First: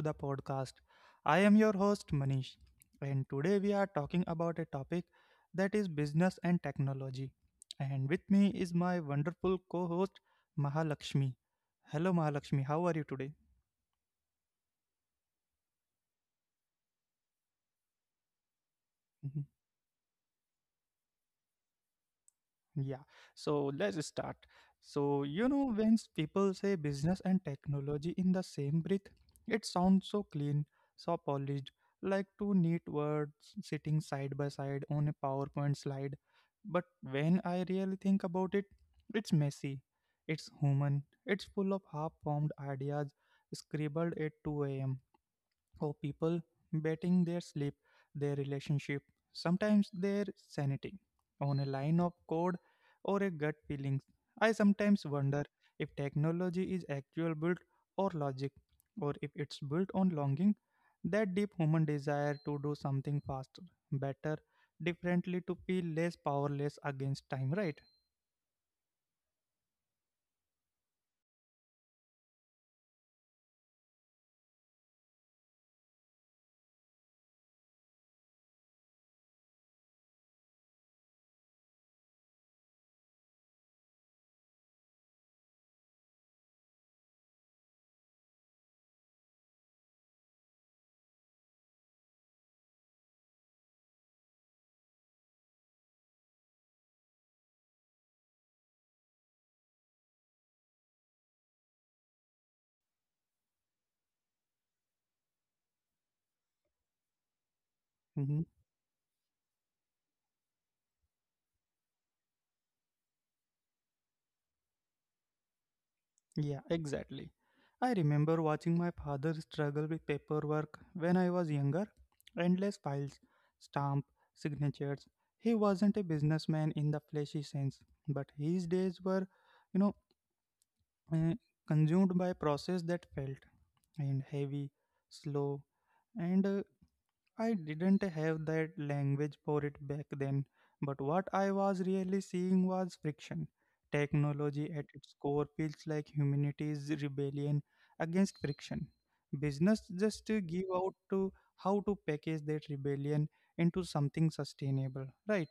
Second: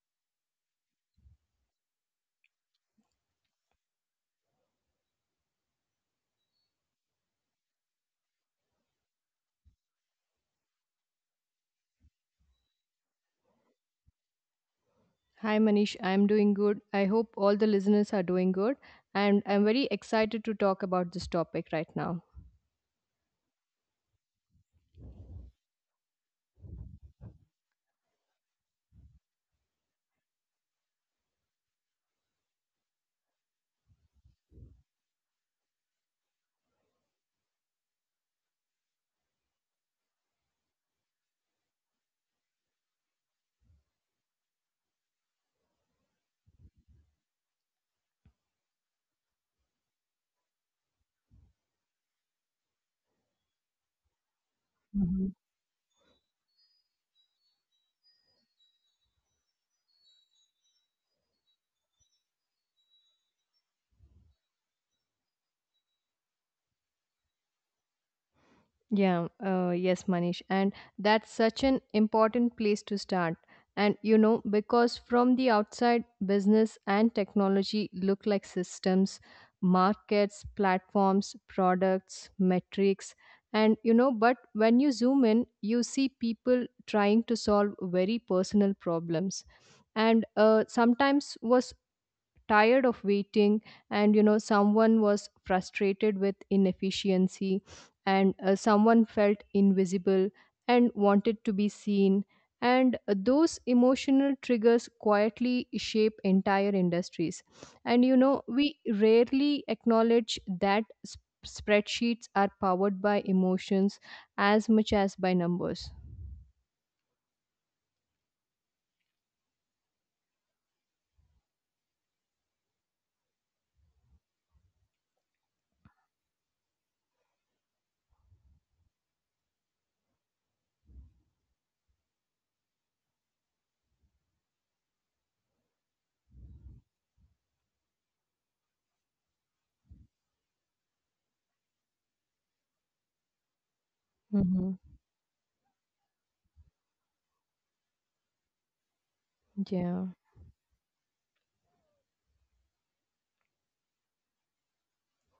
the podcast. I am your host, Manish, and today we are talking about a topic that is business and technology. And with me is my wonderful co host, Mahalakshmi. Hello, Mahalakshmi, how are you today? Hi Manish, I'm doing good. I hope all the listeners are doing good. And Mm-hmm. I'm very excited to talk about this topic right now. Yeah, so let's start. So, when people say business and technology in the same breath, it sounds so clean, so polished, like two neat words sitting side by side on a PowerPoint slide. But when I really think about it, it's messy, it's human, it's full of half formed ideas scribbled at 2 a.m for people betting their sleep, their relationship, sometimes their sanity, on a line of code or a gut feeling. I sometimes Mhm. wonder if technology is actual built or logic, or if it's built on longing, that deep human desire to do something faster, better, differently, to feel less powerless against time, right? Yeah, yes, Manish. And that's such an important place to start. Because from the outside, business and technology look like systems, markets, platforms, products, metrics. But when you zoom in, you see people trying to solve very personal problems. And Sometimes was tired of waiting, and someone was frustrated with inefficiency, and someone felt invisible and wanted to be seen, and those emotional triggers quietly shape entire industries, and Mm-hmm. we rarely acknowledge that spreadsheets are powered by emotions as much as by numbers. Yeah, exactly. I remember watching my father struggle with paperwork when I was younger. Endless files, stamp, signatures. He wasn't a businessman in the fleshy sense, but his days were, you know, uh, consumed by a process that felt and heavy, slow, and I didn't have that language for it back then, but what I was really seeing was friction. Technology Mm-hmm. at its core feels like humanity's rebellion against friction. Business Yeah. just to give out to how to package that rebellion into something sustainable, right?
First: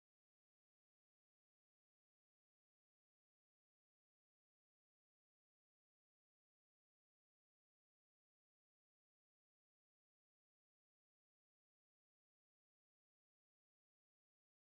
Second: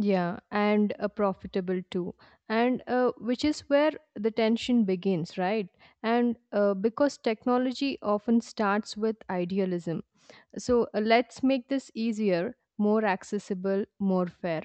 Yeah, and Profitable too. And which is where the tension begins, right? And because technology often starts with idealism, so let's make this easier, more accessible, more fair.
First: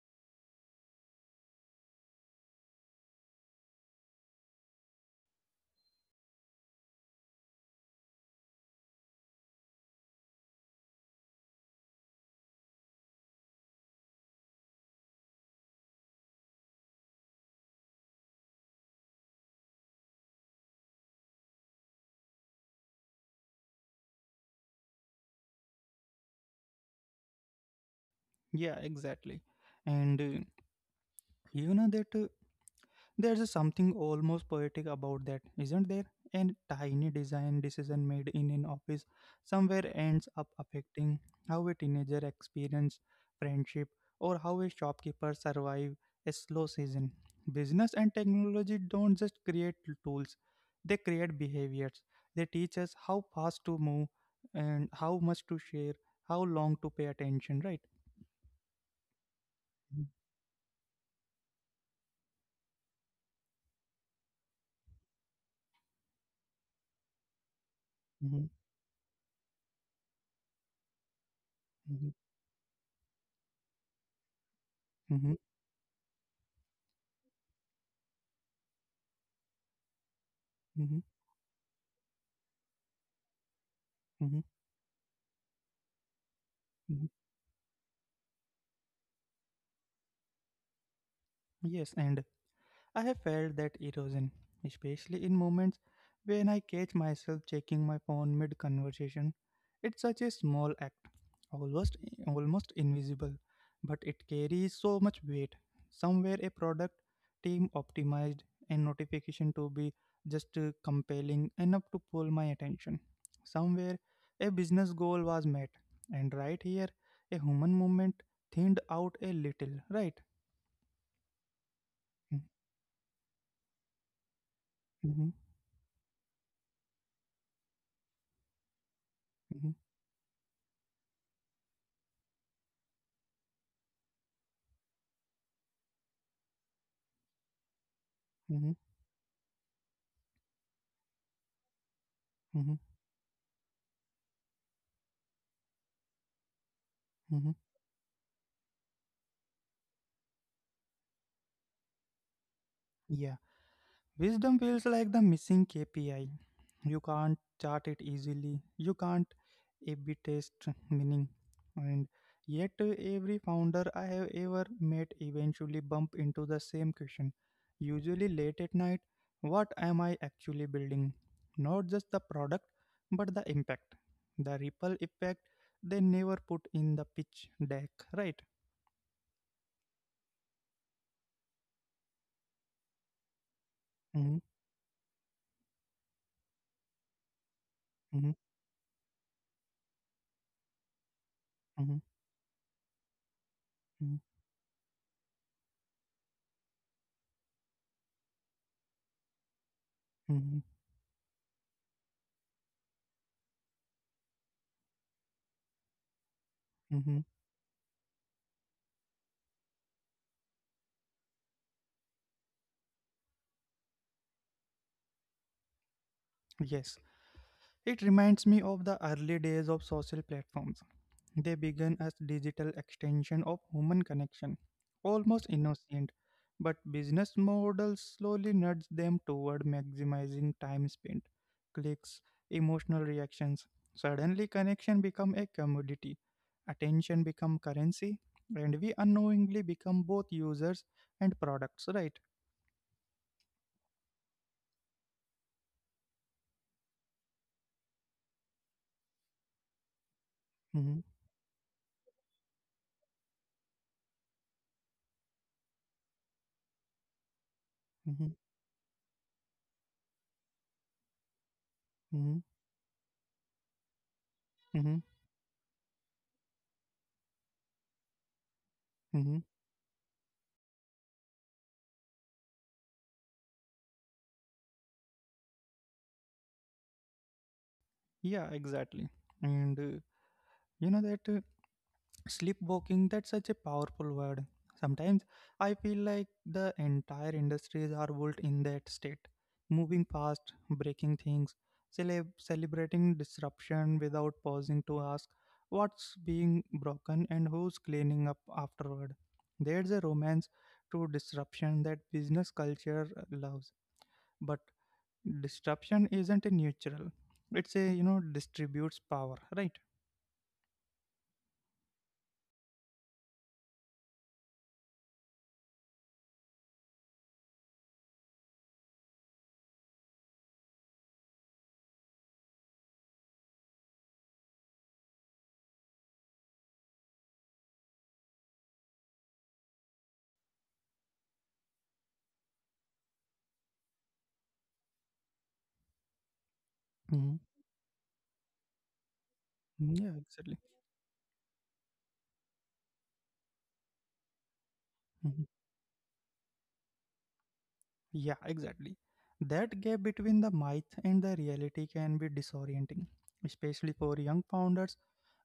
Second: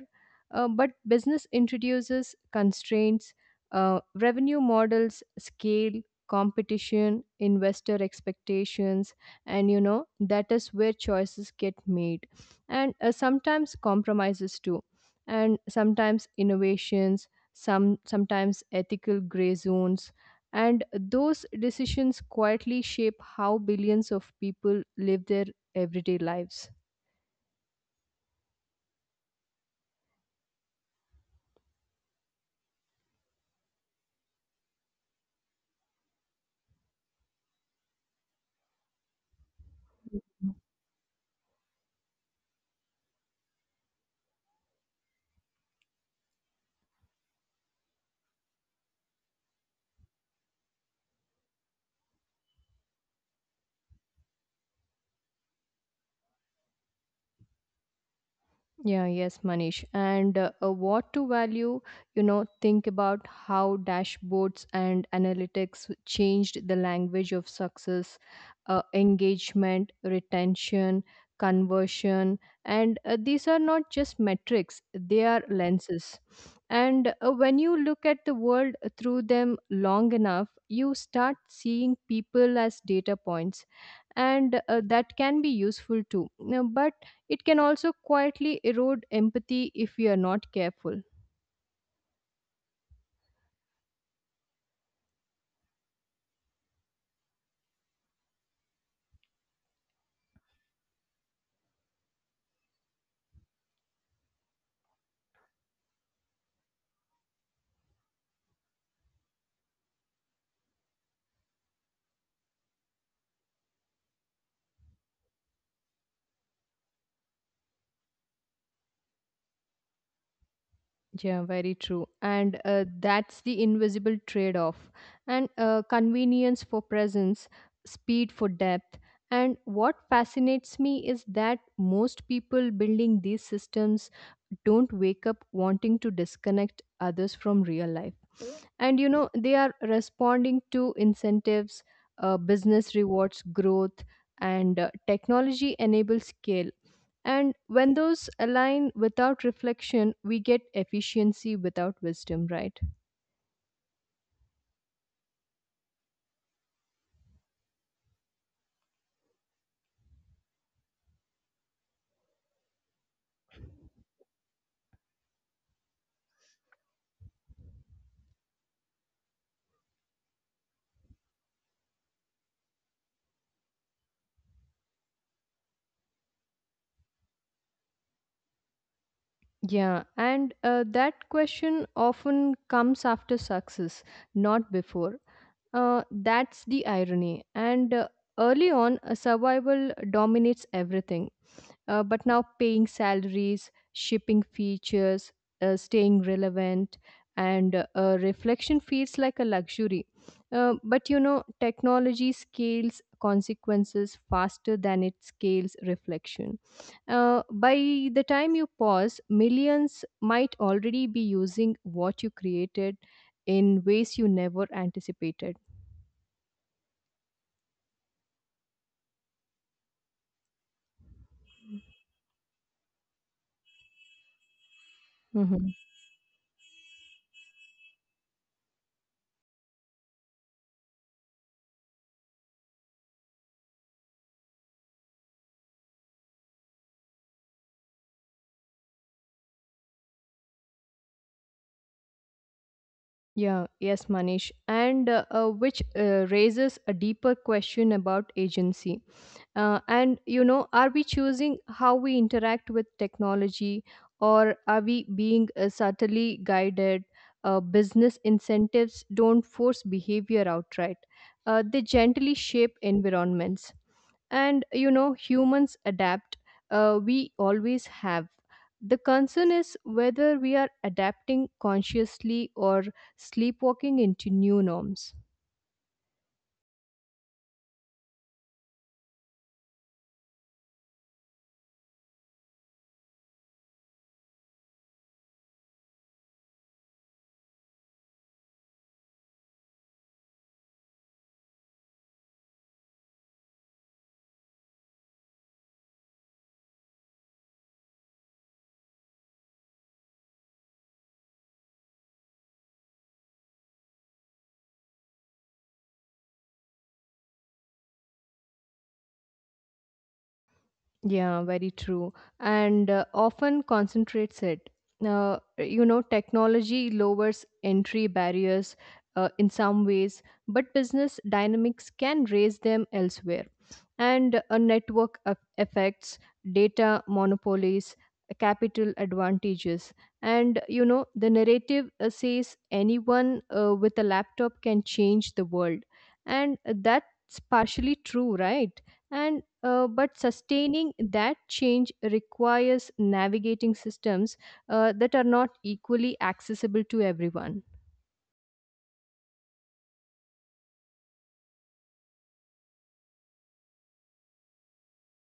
But business introduces constraints, revenue models, scale, competition, investor expectations, and you know, that is where choices get made. And Sometimes compromises too, and sometimes innovations, sometimes ethical gray zones. And those decisions quietly shape how billions of people live their everyday lives. Yeah, exactly. And you know that There's a something almost poetic about that, isn't there? And tiny design decision made in an office somewhere Mhm. ends up affecting how a teenager experiences friendship or how a shopkeeper survives a slow season. Business and technology don't just create tools, they create behaviors. They teach us how fast to move and how much to share, how long to pay attention, right? Yeah, yes, Manish. Mhm, And what to value, you know, think about how dashboards and analytics changed the language of success, mhm, engagement, retention, mhm, conversion. And These are not just metrics, they are mhm, lenses. And When you look at the world through them long enough, you mhm, start seeing people as data points, mhm, and that can be useful too. Now, but mhm. it can also quietly erode empathy if we are not careful. Yes, and I have felt that erosion, especially in moments when I catch myself checking my phone mid conversation. It's such a small act, almost almost invisible, but it carries so much weight. Somewhere a product team optimized a notification to be just compelling enough to pull my attention. Somewhere a business goal was met, and right here a human moment thinned out a little, right? Yeah, very true. And That's the invisible trade off. Mm-hmm, And Convenience for presence, speed for depth. And what fascinates me is that most people building these systems don't wake up wanting to disconnect others from real life. hmm, And you know, they are responding to incentives, hmm. business rewards, growth, and technology enables scale. And Mhm. when those align without reflection, we get efficiency without wisdom, right? Yeah, wisdom feels like the missing KPI. You can't chart it easily. You can't A/B test meaning, and yet every founder I have ever met eventually bump into the same question. Usually late at night, what am I actually building? Not just the product, but the impact, the ripple effect. They never put in the pitch deck, right? Yeah, and That question often comes after success, Mm-hmm, not before. That's the irony. And mm-hmm, early on, survival dominates everything. uh, mm-hmm, but now paying salaries, mm-hmm, shipping features, staying relevant, and reflection feels like a luxury. mm-hmm. But you know, technology scales consequences faster than it scales reflection. Mm-hmm. By the time you pause, millions might already be using what you created in ways you never anticipated. Yes, it reminds me of the early days of social platforms. They began as digital extension of human connection, almost Mm-hmm. innocent, but business models slowly nudged them toward maximizing time spent, clicks, emotional reactions. Suddenly connection become a commodity, attention become currency, and we unknowingly become both users and products, right? Yeah, yes, Manish. And which raises a deeper question about agency. And you know, are we Mhm, choosing how we interact with technology, or are we being subtly guided? Business mhm, incentives don't force behavior outright; they gently mhm, shape environments. And you mhm, know, humans adapt. We always have. The mhm. concern is whether we are adapting consciously or sleepwalking into new norms. Yeah, exactly. And you know that Sleepwalking, that's such a powerful word. Sometimes I feel like the entire industries are built in that state. Moving fast, breaking things, celebrating disruption without pausing to ask what's being broken and who's cleaning up afterward. There's a romance to disruption that business culture loves. But disruption isn't a neutral. It's a, you know, distributes power, right? Yeah, very true. And Often concentrates it. You know, technology lowers entry barriers in some ways, but business dynamics can raise them elsewhere. And a network of effects, data monopolies, capital advantages. And, you know, the narrative says anyone with a laptop can change the world. And Mhm. That's partially true, right? And Yeah, but exactly. sustaining that change requires navigating systems Mm-hmm. that are not equally accessible to everyone. Yeah, exactly. That gap between the myth and the reality can be disorienting, especially for young founders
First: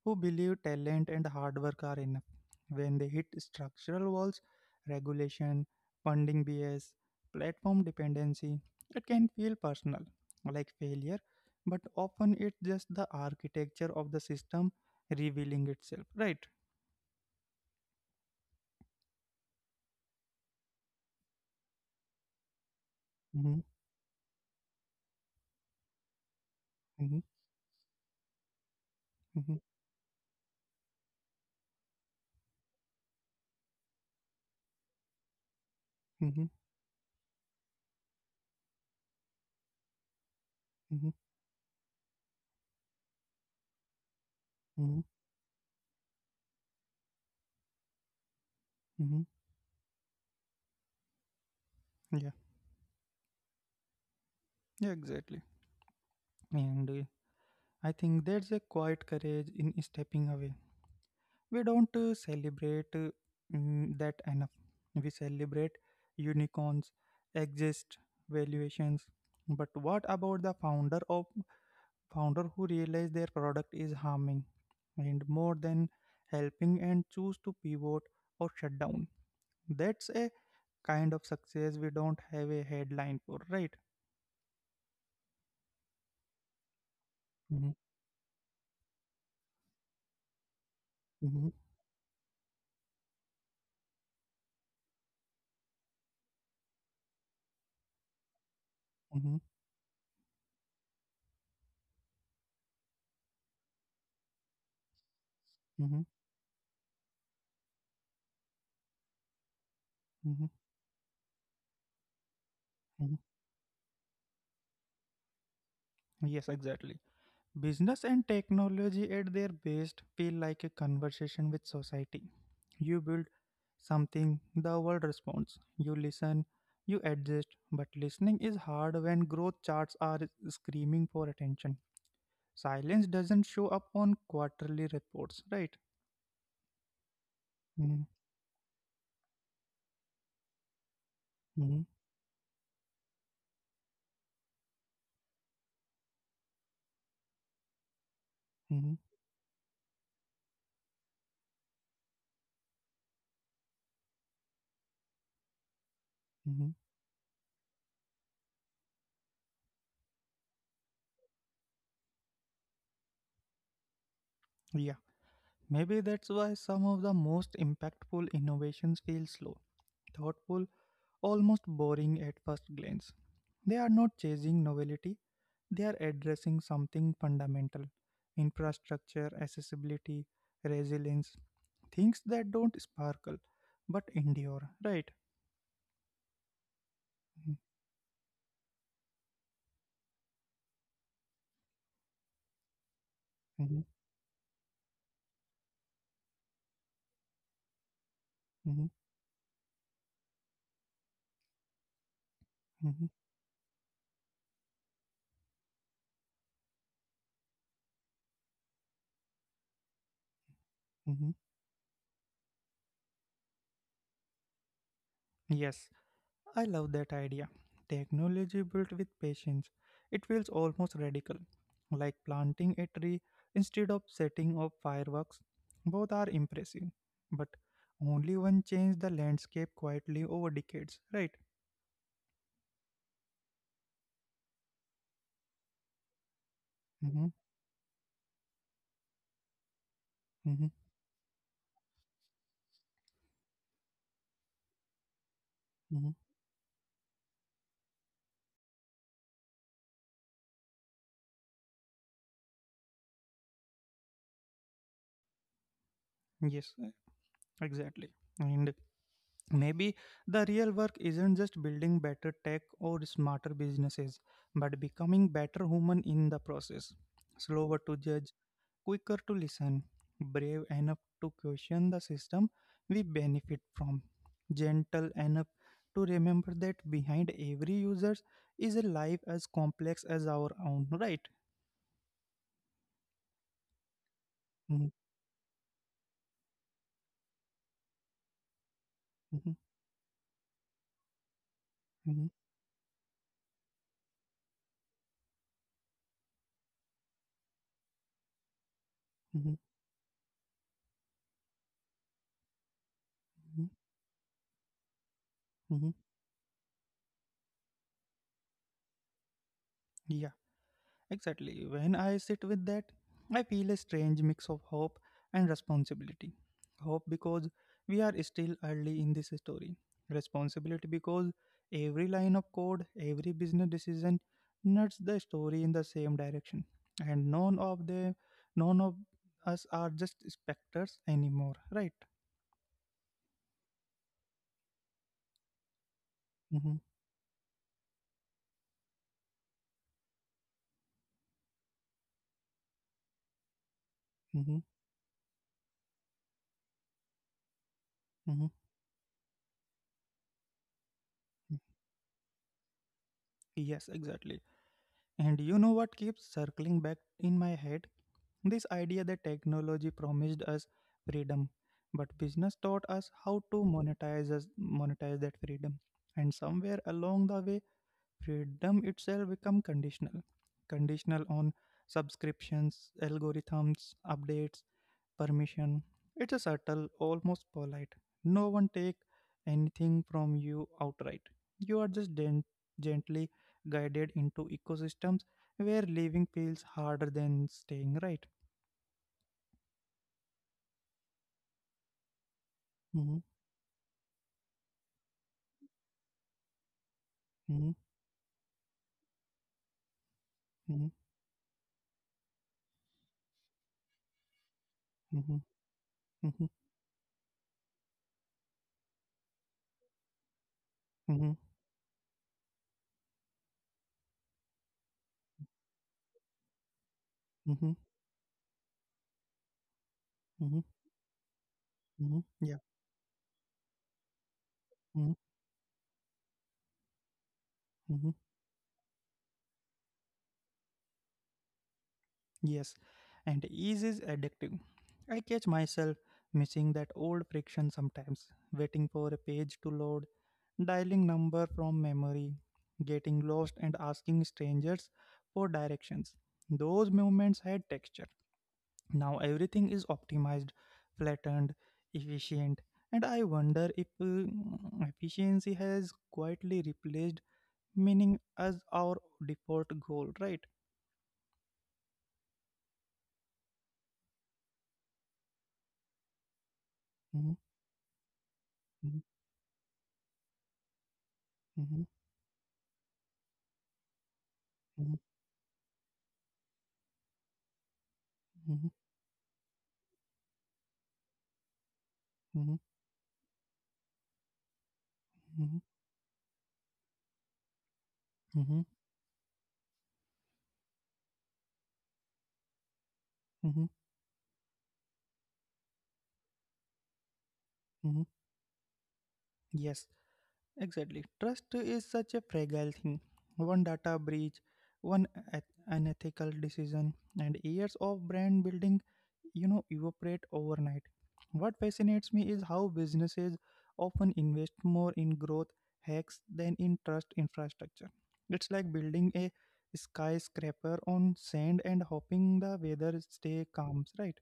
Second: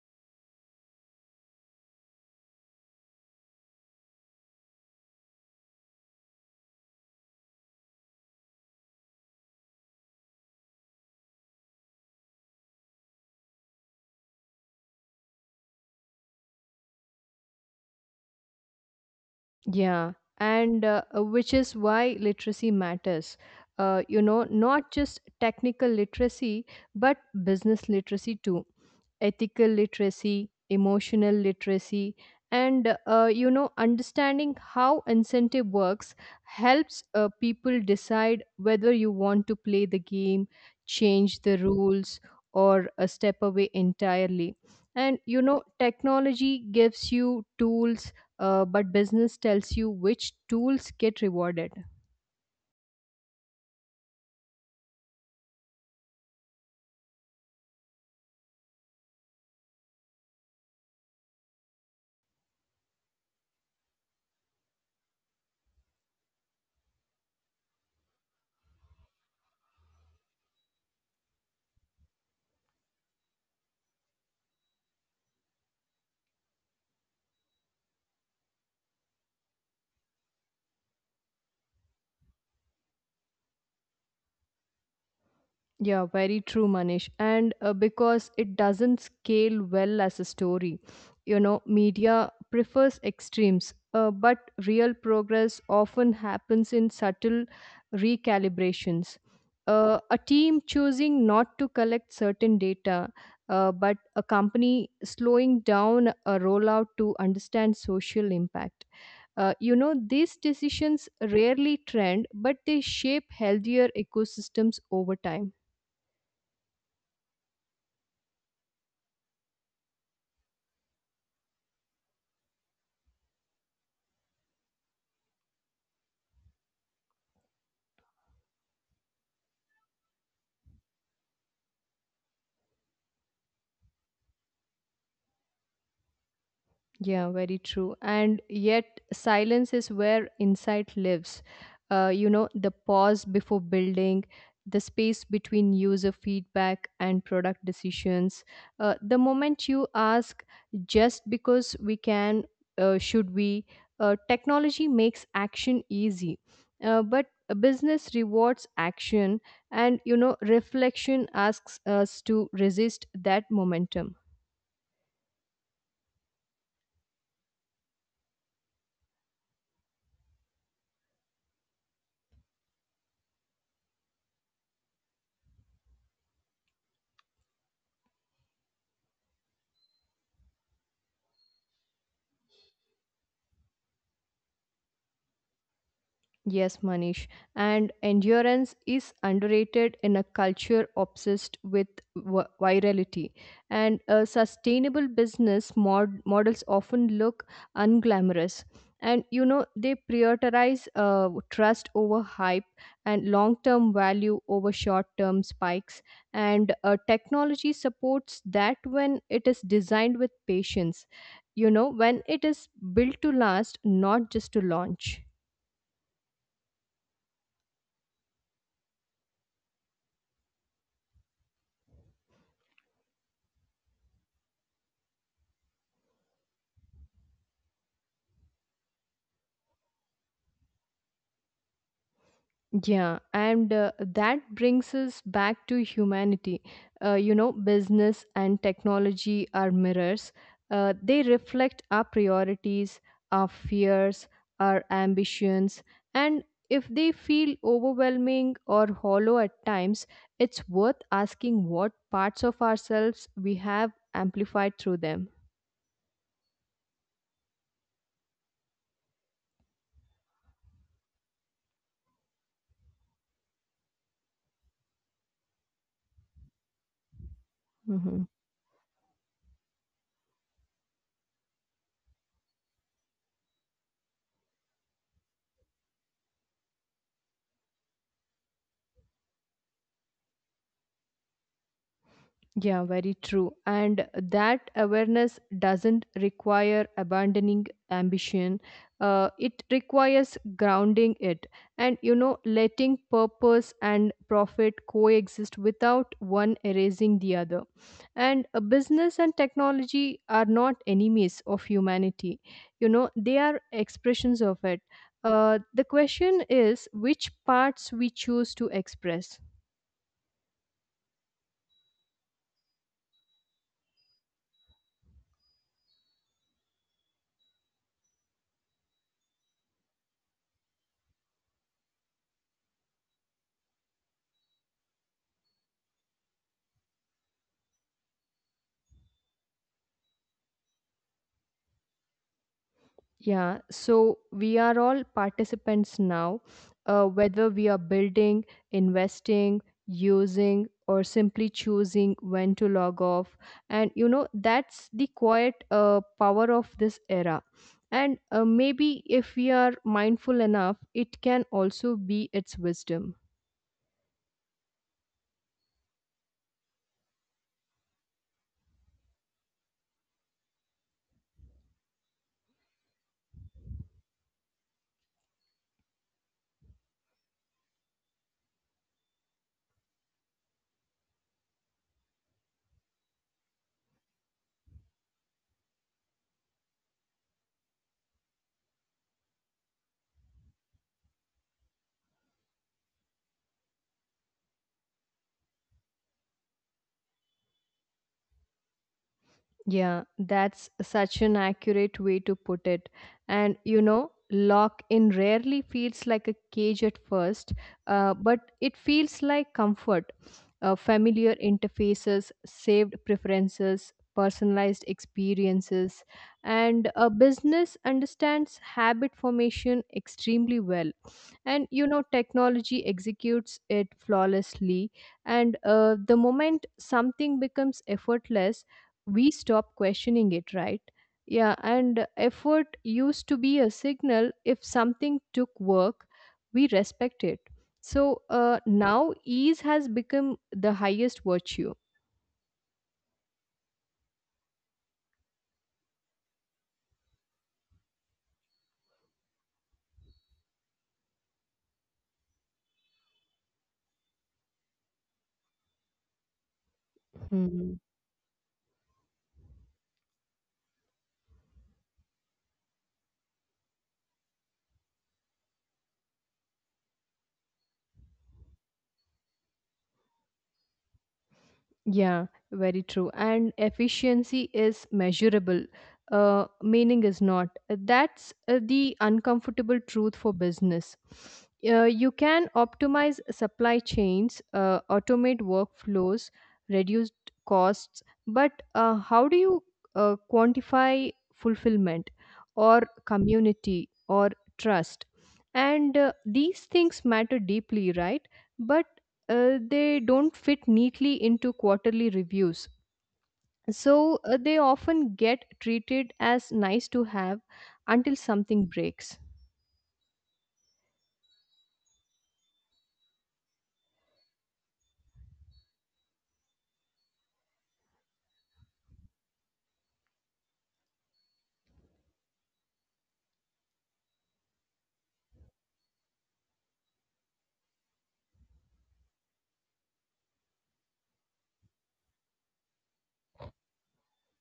who believe talent and hard work are enough. When they hit structural walls, regulation, funding bias, platform dependency, it can feel personal, like failure, but often it's just the architecture of the system revealing itself, right? Yeah, and which is why literacy matters. Hmm, You know, not just technical literacy, but hmm, business literacy too, ethical hmm, literacy, emotional literacy, and you know, understanding how incentive works hmm, helps people decide whether you want to play the game, hmm, change the rules, or step away entirely. And hmm, you know, technology gives you tools, but business hmm. tells you which tools get rewarded. Yeah, yeah, exactly. And I think there's a quiet courage in stepping away. We don't celebrate that enough. We celebrate unicorns, exist valuations. But what about the founder of founder who realize their product is harming and more than helping and choose to pivot or shut down? That's a kind of success we don't have a headline for, right? Yeah, very true, Manish. And Mm-hmm, because it doesn't scale well as a story, you know, hmm, media prefers extremes, but real progress often happens in subtle recalibrations. hmm, A team choosing not to collect certain data, but a company slowing down hmm, a rollout to understand social impact. You know, these decisions rarely trend, but they shape hmm. healthier ecosystems over time. Yes, exactly. Business and technology at their best feel like a conversation with society. You build something, the world responds. You listen, you adjust, but listening is hard when growth charts are screaming for attention. Silence doesn't show up on quarterly reports, right? Yeah, very true. Hmm, And yet, silence is where insight lives. Hmm, You know, the pause before building, the space between user feedback and product decisions. The hmm, moment you ask, just because we can, should we? Technology makes action easy. Uh, hmm. but a business rewards action, and you know, reflection asks us to resist that momentum. Yeah, maybe that's why some of the most impactful innovations feel slow, thoughtful, almost boring at first glance. They are not chasing novelty. They are addressing something fundamental infrastructure, accessibility, resilience, things that don't sparkle but endure, right? Yes, Manish. Mhm, And endurance is underrated in a culture obsessed with virality. And mhm, a sustainable business models often look unglamorous. mhm, And you know, they prioritize trust over hype and mhm, long term value over short term spikes. And Technology supports that when it is designed with patience, mhm. you know, when it is built to last, not just to launch. Yes, I love that idea. Technology built with patience. It feels almost radical, like planting a tree instead of setting off fireworks. Both are impressive, but only one changed the landscape quietly over decades, right? Yeah, and That brings us back to humanity. You know, Mm-hmm, business and technology are mirrors. Mm-hmm, They reflect our priorities, our fears, our ambitions, mm-hmm. and if they feel overwhelming or hollow at times, it's worth asking what parts of ourselves we have amplified through them. Yes, exactly. And maybe the real work isn't just building better tech or smarter businesses, but becoming better human in the process. Slower to Mhm. judge, quicker to listen, brave enough to question the system we benefit from, gentle enough to remember that behind every user is a life as complex as our own, right? Yeah, very true. And that Mhm, awareness doesn't require abandoning ambition. It mhm, requires grounding it, and, you know, mhm, letting purpose and profit coexist without one erasing the other. And Business and mhm, technology are not enemies of humanity, you know, they are mhm, expressions of it. The mhm. question is which parts we choose to express. Yeah. Exactly. When I sit with that, I feel a strange mix of hope and responsibility. Hope because we are still early in this story. Responsibility because every line of code, every business decision nuts the story in the same direction. And none of them, none of us are just specters anymore, right? Yeah, so we are all participants now, Hmm, whether we are building, investing, using, or simply choosing when to log off. And you know, hmm, that's the quiet power of this era. And hmm. Maybe if we are mindful enough, it can also be its wisdom. Yes, exactly. And you know what keeps circling back in my head? This idea that technology promised us freedom, but business taught us how to monetize that freedom. And somewhere along the way, freedom itself become conditional, conditional on subscriptions, algorithms, updates, permission. It's a subtle, almost polite. No one take anything from you outright. You are just gently guided into ecosystems where living feels harder than staying right. Yeah, that's such an accurate way to put it. Hmm. And you know, lock in rarely feels like a cage at first, Mhm, but it feels like comfort. Mhm, Familiar interfaces, saved preferences, personalized mhm, experiences, mhm, and a business understands habit formation extremely well, mhm, and you know technology executes it flawlessly, and the moment something becomes mhm, effortless we stop questioning it, mhm, right? Yeah, and mhm, effort yeah, used to be a signal. If something mhm, took work, we respect it. so mhm, uh, now ease has become the highest virtue. yes, and ease is addictive. I catch myself missing that old friction sometimes, waiting for a page to load, dialing number from memory, getting lost and asking strangers for directions. Those moments had texture. Now everything is optimized, flattened, efficient, and I wonder if efficiency has quietly replaced meaning as our default goal, right? Yeah, very true. And efficiency is measurable, meaning is Mhm, not. That's the mhm, uncomfortable truth for business. Mhm, You can optimize supply chains, mhm, automate workflows, reduce costs, but mhm, uh, how do you quantify fulfillment or community or trust? mhm, And These things matter deeply, right? mhm, But they don't fit neatly into quarterly reviews. mhm, So they often get treated as nice to have until mhm. something breaks. Yes, exactly. Trust is such a fragile thing. One data breach, one unethical decision, and years of brand building, you know, evaporate overnight. What fascinates me is how businesses often invest more in growth hacks than in trust infrastructure. It's like building a skyscraper on sand and hoping the weather stay calm, right?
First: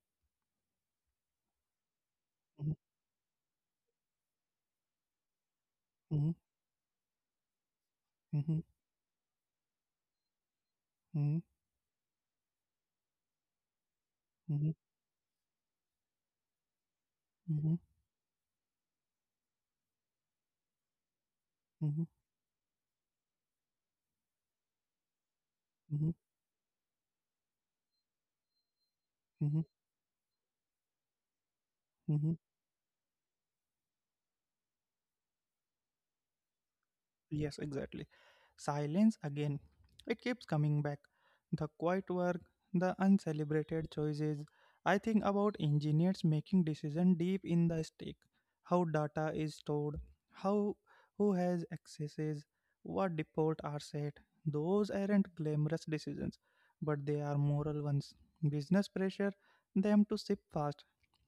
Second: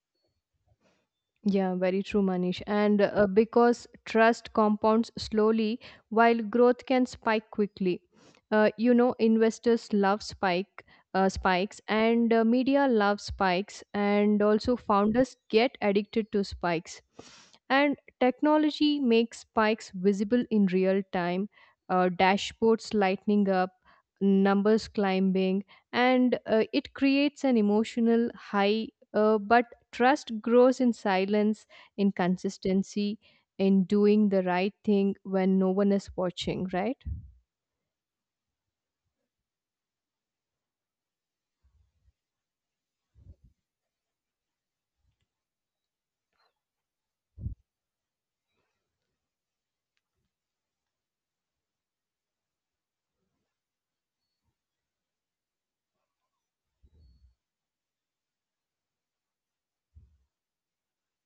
Yeah, very true, Manish. Mhm, And because trust compounds slowly, mhm, while growth can spike quickly. mhm, You know, investors love mhm, spikes, and media love spikes, and mhm, also founders get addicted to spikes. mhm, And technology makes spikes visible in real time. mhm, Dashboards lightening up, numbers climbing, mhm, and it creates an emotional high. Uh, mhm, but trust grows in silence, in mhm. consistency, in doing the right thing when no one is watching, right? Yes, exactly. Silence again. It keeps coming back. The quiet work, the uncelebrated choices. I think about engineers making decisions deep in the stack. How data is stored, how who has accesses, what default are set. Those aren't glamorous decisions, but they are moral ones. Business pressure them to ship fast.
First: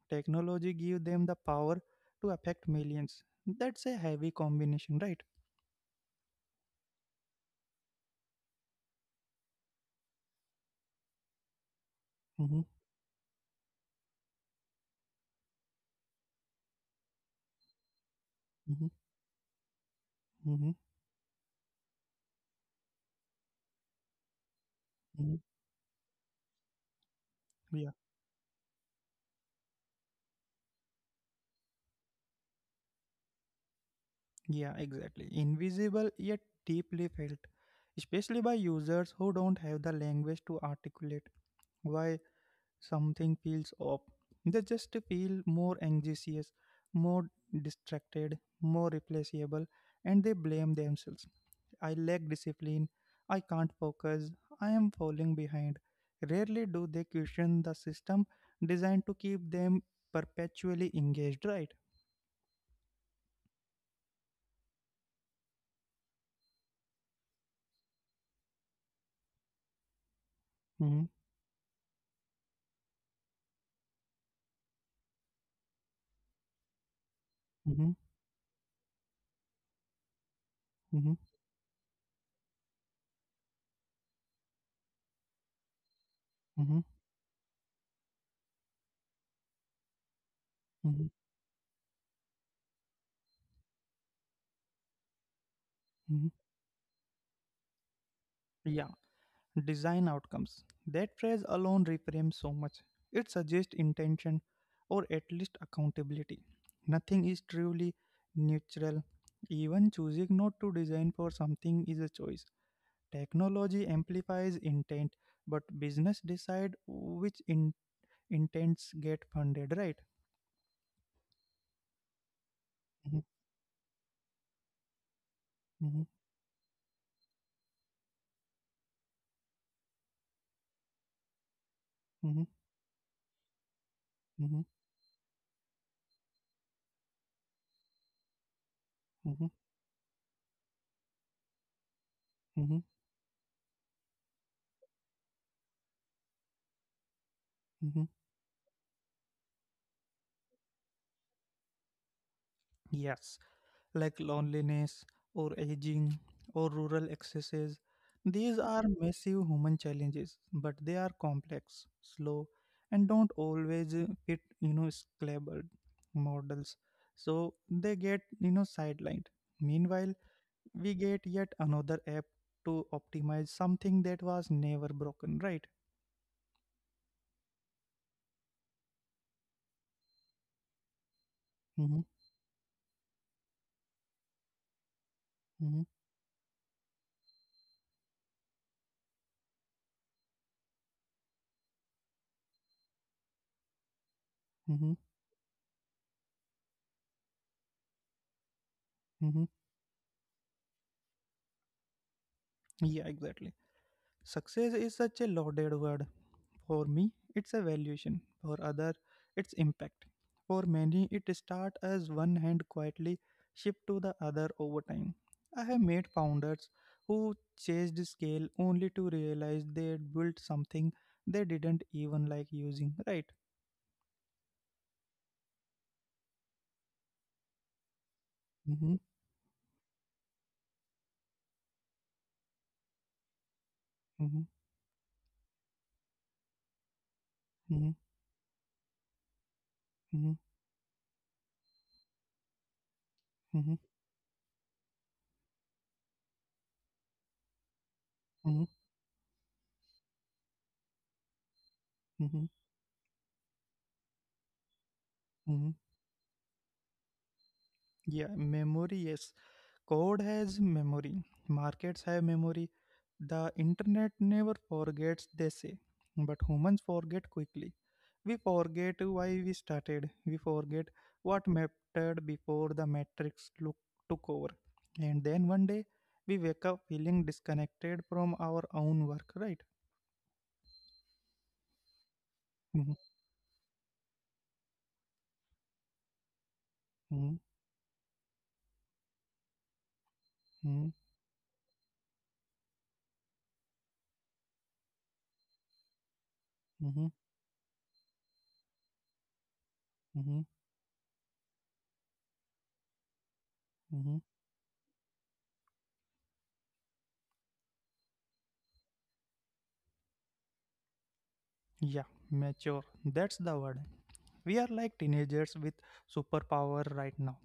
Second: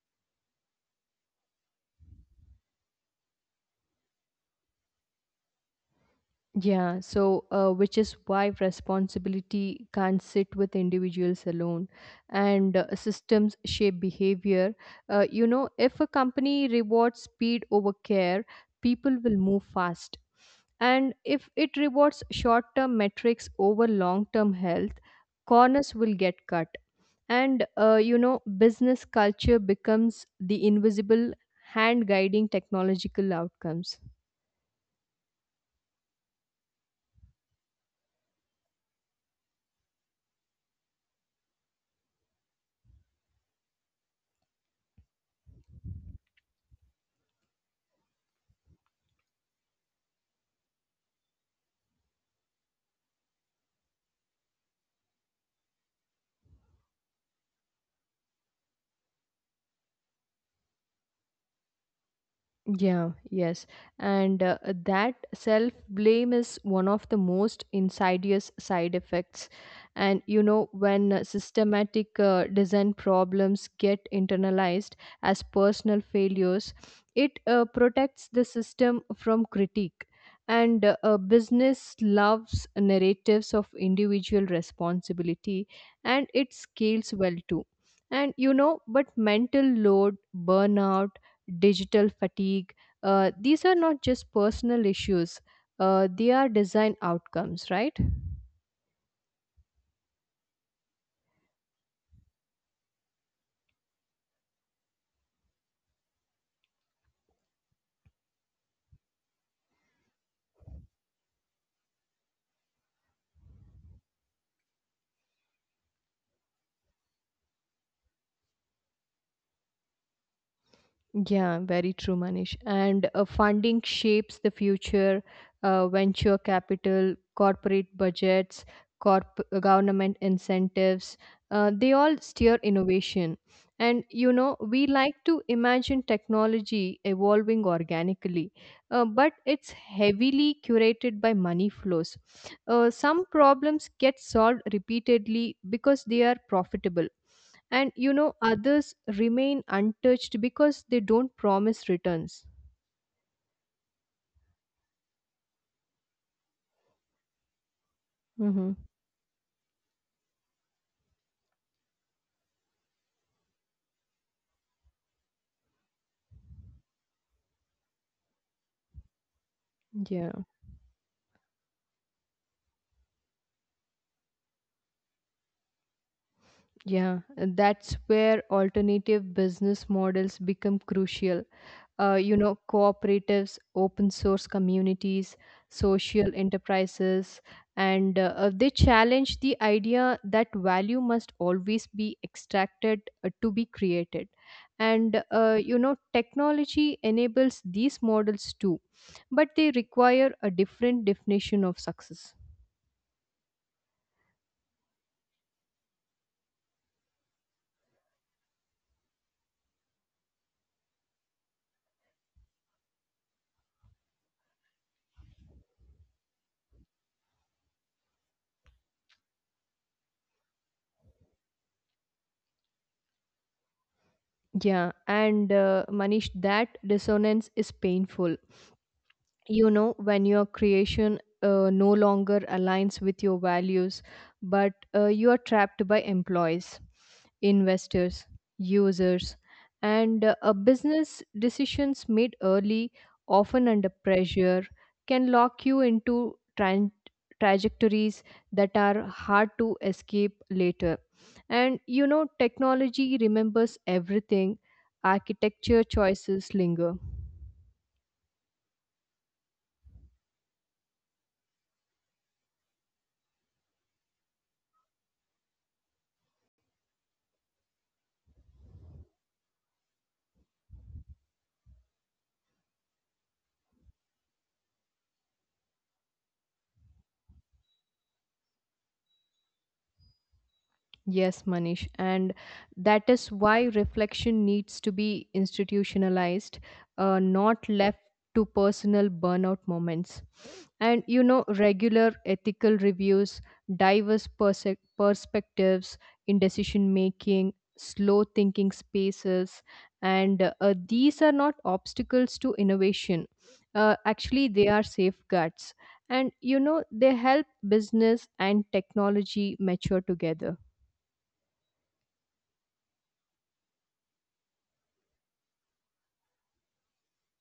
Technology give them the power to affect millions. That's a heavy combination, right? Which is why responsibility can't sit with individuals alone, Mm-hmm. and systems shape behavior. You know, if a company rewards speed over care, Mm-hmm. people will move fast. Hmm, And if it rewards short term metrics over long term health, hmm. corners will get cut. and Yeah, uh, you know, business culture becomes the invisible hand guiding technological outcomes. yeah, exactly. Invisible yet deeply felt, especially by users who don't have the language to articulate why something feels off. They just feel more anxious, more distracted, more replaceable, and they blame themselves. I lack discipline. I can't focus. I am falling behind. Rarely do they question the system designed to keep them perpetually engaged, right? Yeah, yes. And That self blame is one of the most insidious side effects. And you know, Mm-hmm, when systematic design problems get internalized as personal failures, it mm-hmm, protects the system from critique. And Business loves narratives of individual responsibility, and mm-hmm. it scales well too. And you know, but mental load, Mhm, burnout, digital fatigue. These are not just personal issues, mhm. They are design outcomes, right? Yeah, design outcomes. That phrase alone reframes so much. It suggests intention or at least accountability. Nothing is truly neutral. Even choosing not to design for something is a choice. Technology amplifies intent, but business decide which intents get funded, right? Yeah, very true, Manish. Mhm, And Funding shapes the future, mhm, venture capital, corporate budgets, government incentives. They all mhm, steer innovation. And you mhm, know, we like to imagine technology evolving organically, uh, mhm, but it's heavily curated by money flows. mhm, Some problems get solved repeatedly because they are profitable, mhm. and others remain untouched because they don't promise returns. Yes, like loneliness or aging or rural excesses. These Hmm. are massive human challenges, but they are complex, slow, and don't always fit, scalable models. So they get, sidelined. Meanwhile, Yeah. we get yet another app to optimize something that was never broken, right? Yeah, and that's where alternative business models become crucial. Mm-hmm, cooperatives, open source communities, mm-hmm, social enterprises. And they challenge the idea that value must always be extracted to be created. mm-hmm, And technology enables these models too, mm-hmm. but they require a different definition of success. Yeah, exactly. Success is such a loaded word. For me, it's a valuation. For other, it's impact. For many, it start as one hand quietly shift to the other over time. I have made founders who chased scale only to realize they had built something they didn't even like using, right? Yeah, and Manish, that dissonance is painful. Mm-hmm, You know, when your creation no longer aligns with your values, mm-hmm, but you are trapped by employees, investors, users, and mm-hmm, a business decisions made early, mm-hmm, often under pressure, can lock you into tran trajectories mm-hmm, that are hard to escape later. And mm-hmm, technology remembers everything, mm-hmm. architecture choices linger. Yeah, memory. Yes, code has memory, markets have memory. The internet never forgets, they say. But humans forget quickly. We forget why we started. We forget what mattered before the matrix look, took over. And then one day, we wake up feeling disconnected from our own work, right? Yes, Manish, and Mhm, that is why reflection needs to be institutionalized, mhm, not left to personal burnout moments. mhm, And regular ethical reviews, diverse perspectives in decision mhm, making, slow thinking spaces, mhm, and these are not obstacles to innovation. Uh, mhm. actually, they are safeguards. And they help business and technology mature together. Yeah, mature. That's the word. We are like teenagers with superpower right now,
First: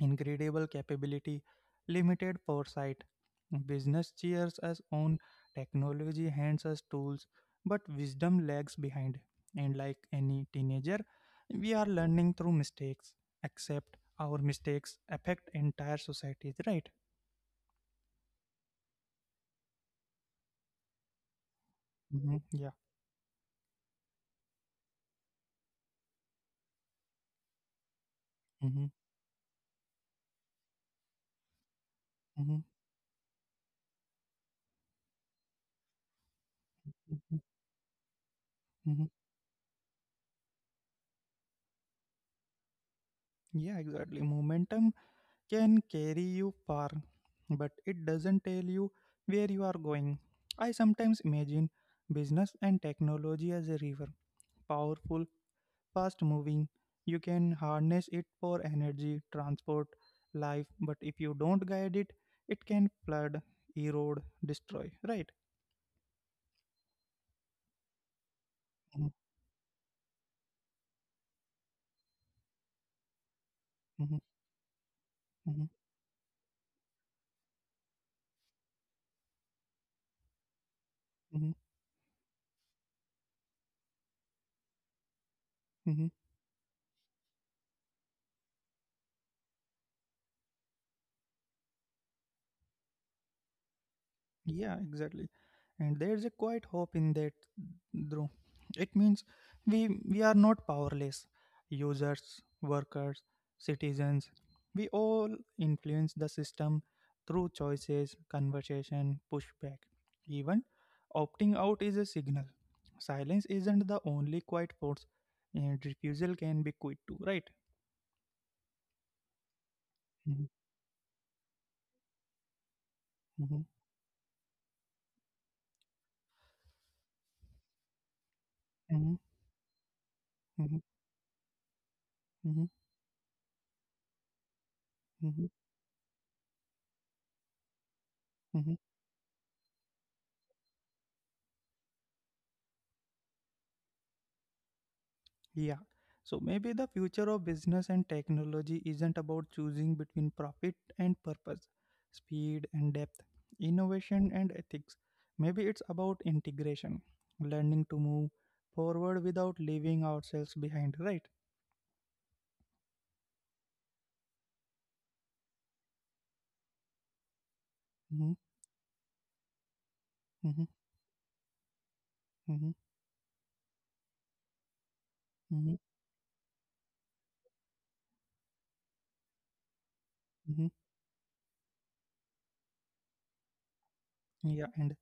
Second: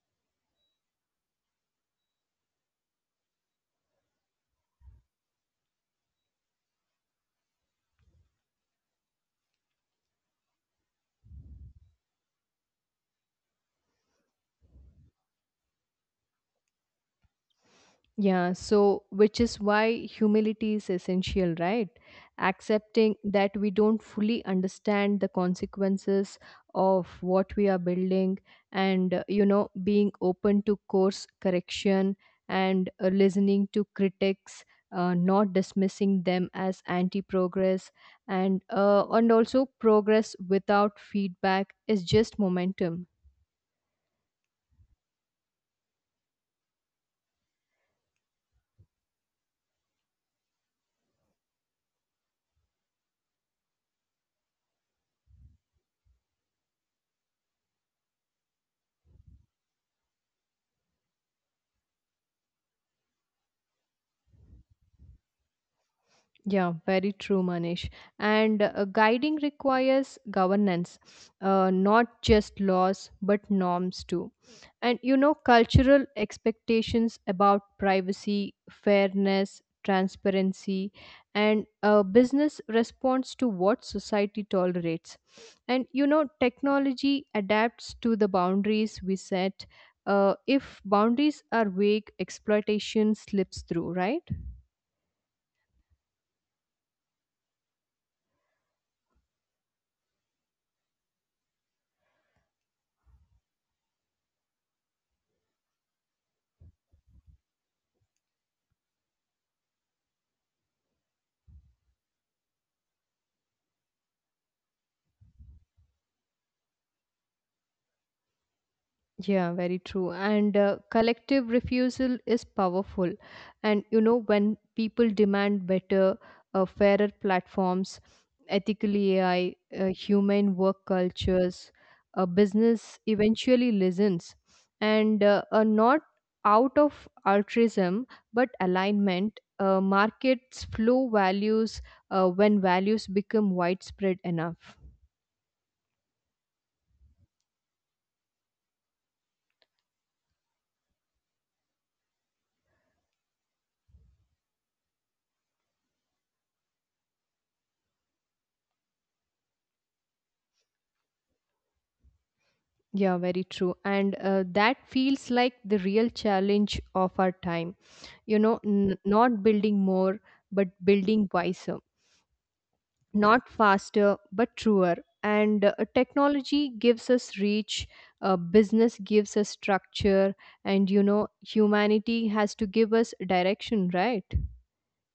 incredible capability, limited foresight. Business cheers us on, technology hands us tools, but wisdom lags behind. And like any teenager, we are learning through mistakes, except our mistakes affect entire societies, right? Yeah, so which is why humility is essential, right? Hmm. Yeah. Accepting that we don't fully understand the consequences of what we are building, Mm-hmm. and being open to course correction Mm-hmm. and listening to critics. Not dismissing them as Mm-hmm. anti-progress, and Mm-hmm. Also progress without feedback is just momentum. Yeah, exactly. Momentum can carry you far, but it doesn't tell you where you are going. I sometimes imagine business and technology as a river, powerful, fast moving. You can harness it for energy, transport, life, but if you don't guide it, it can flood, erode, destroy. Right? Yeah, very true, Manish. Mhm, And guiding requires governance, not just laws, but mhm, norms too. And mhm, cultural expectations about privacy, fairness, transparency, mhm, and business responds to what society tolerates. mhm. And technology adapts to the boundaries we set. If boundaries are vague, exploitation slips through, right? Yeah, exactly. And there's a quiet hope in that, Dhruv. It means we are not powerless. Users, workers, citizens, we all influence the system through choices, conversation, pushback. Even opting out is a signal. Silence isn't the only quiet force, and refusal can be quit too, right? Yeah, very true. And Mm-hmm, collective refusal is powerful. mm-hmm, And when people demand better, fairer platforms, ethical mm-hmm, AI, human work mm-hmm, cultures, mm-hmm, business eventually listens. And mm-hmm, not out of altruism, but mm-hmm. alignment. Markets flow values when values become widespread enough. Yeah. So maybe the future of business and technology isn't about choosing between profit and purpose, speed and depth, innovation and ethics. Maybe it's about integration, learning to move forward without leaving ourselves behind, right? Yeah, very true. And that feels like the real challenge of our time. You Mm-hmm, know, not building more, but mm-hmm, building wiser. mm-hmm, Not faster, but truer. And mm-hmm, technology gives us reach, business gives us structure, mm-hmm. and humanity has to give us direction, right? Yeah, and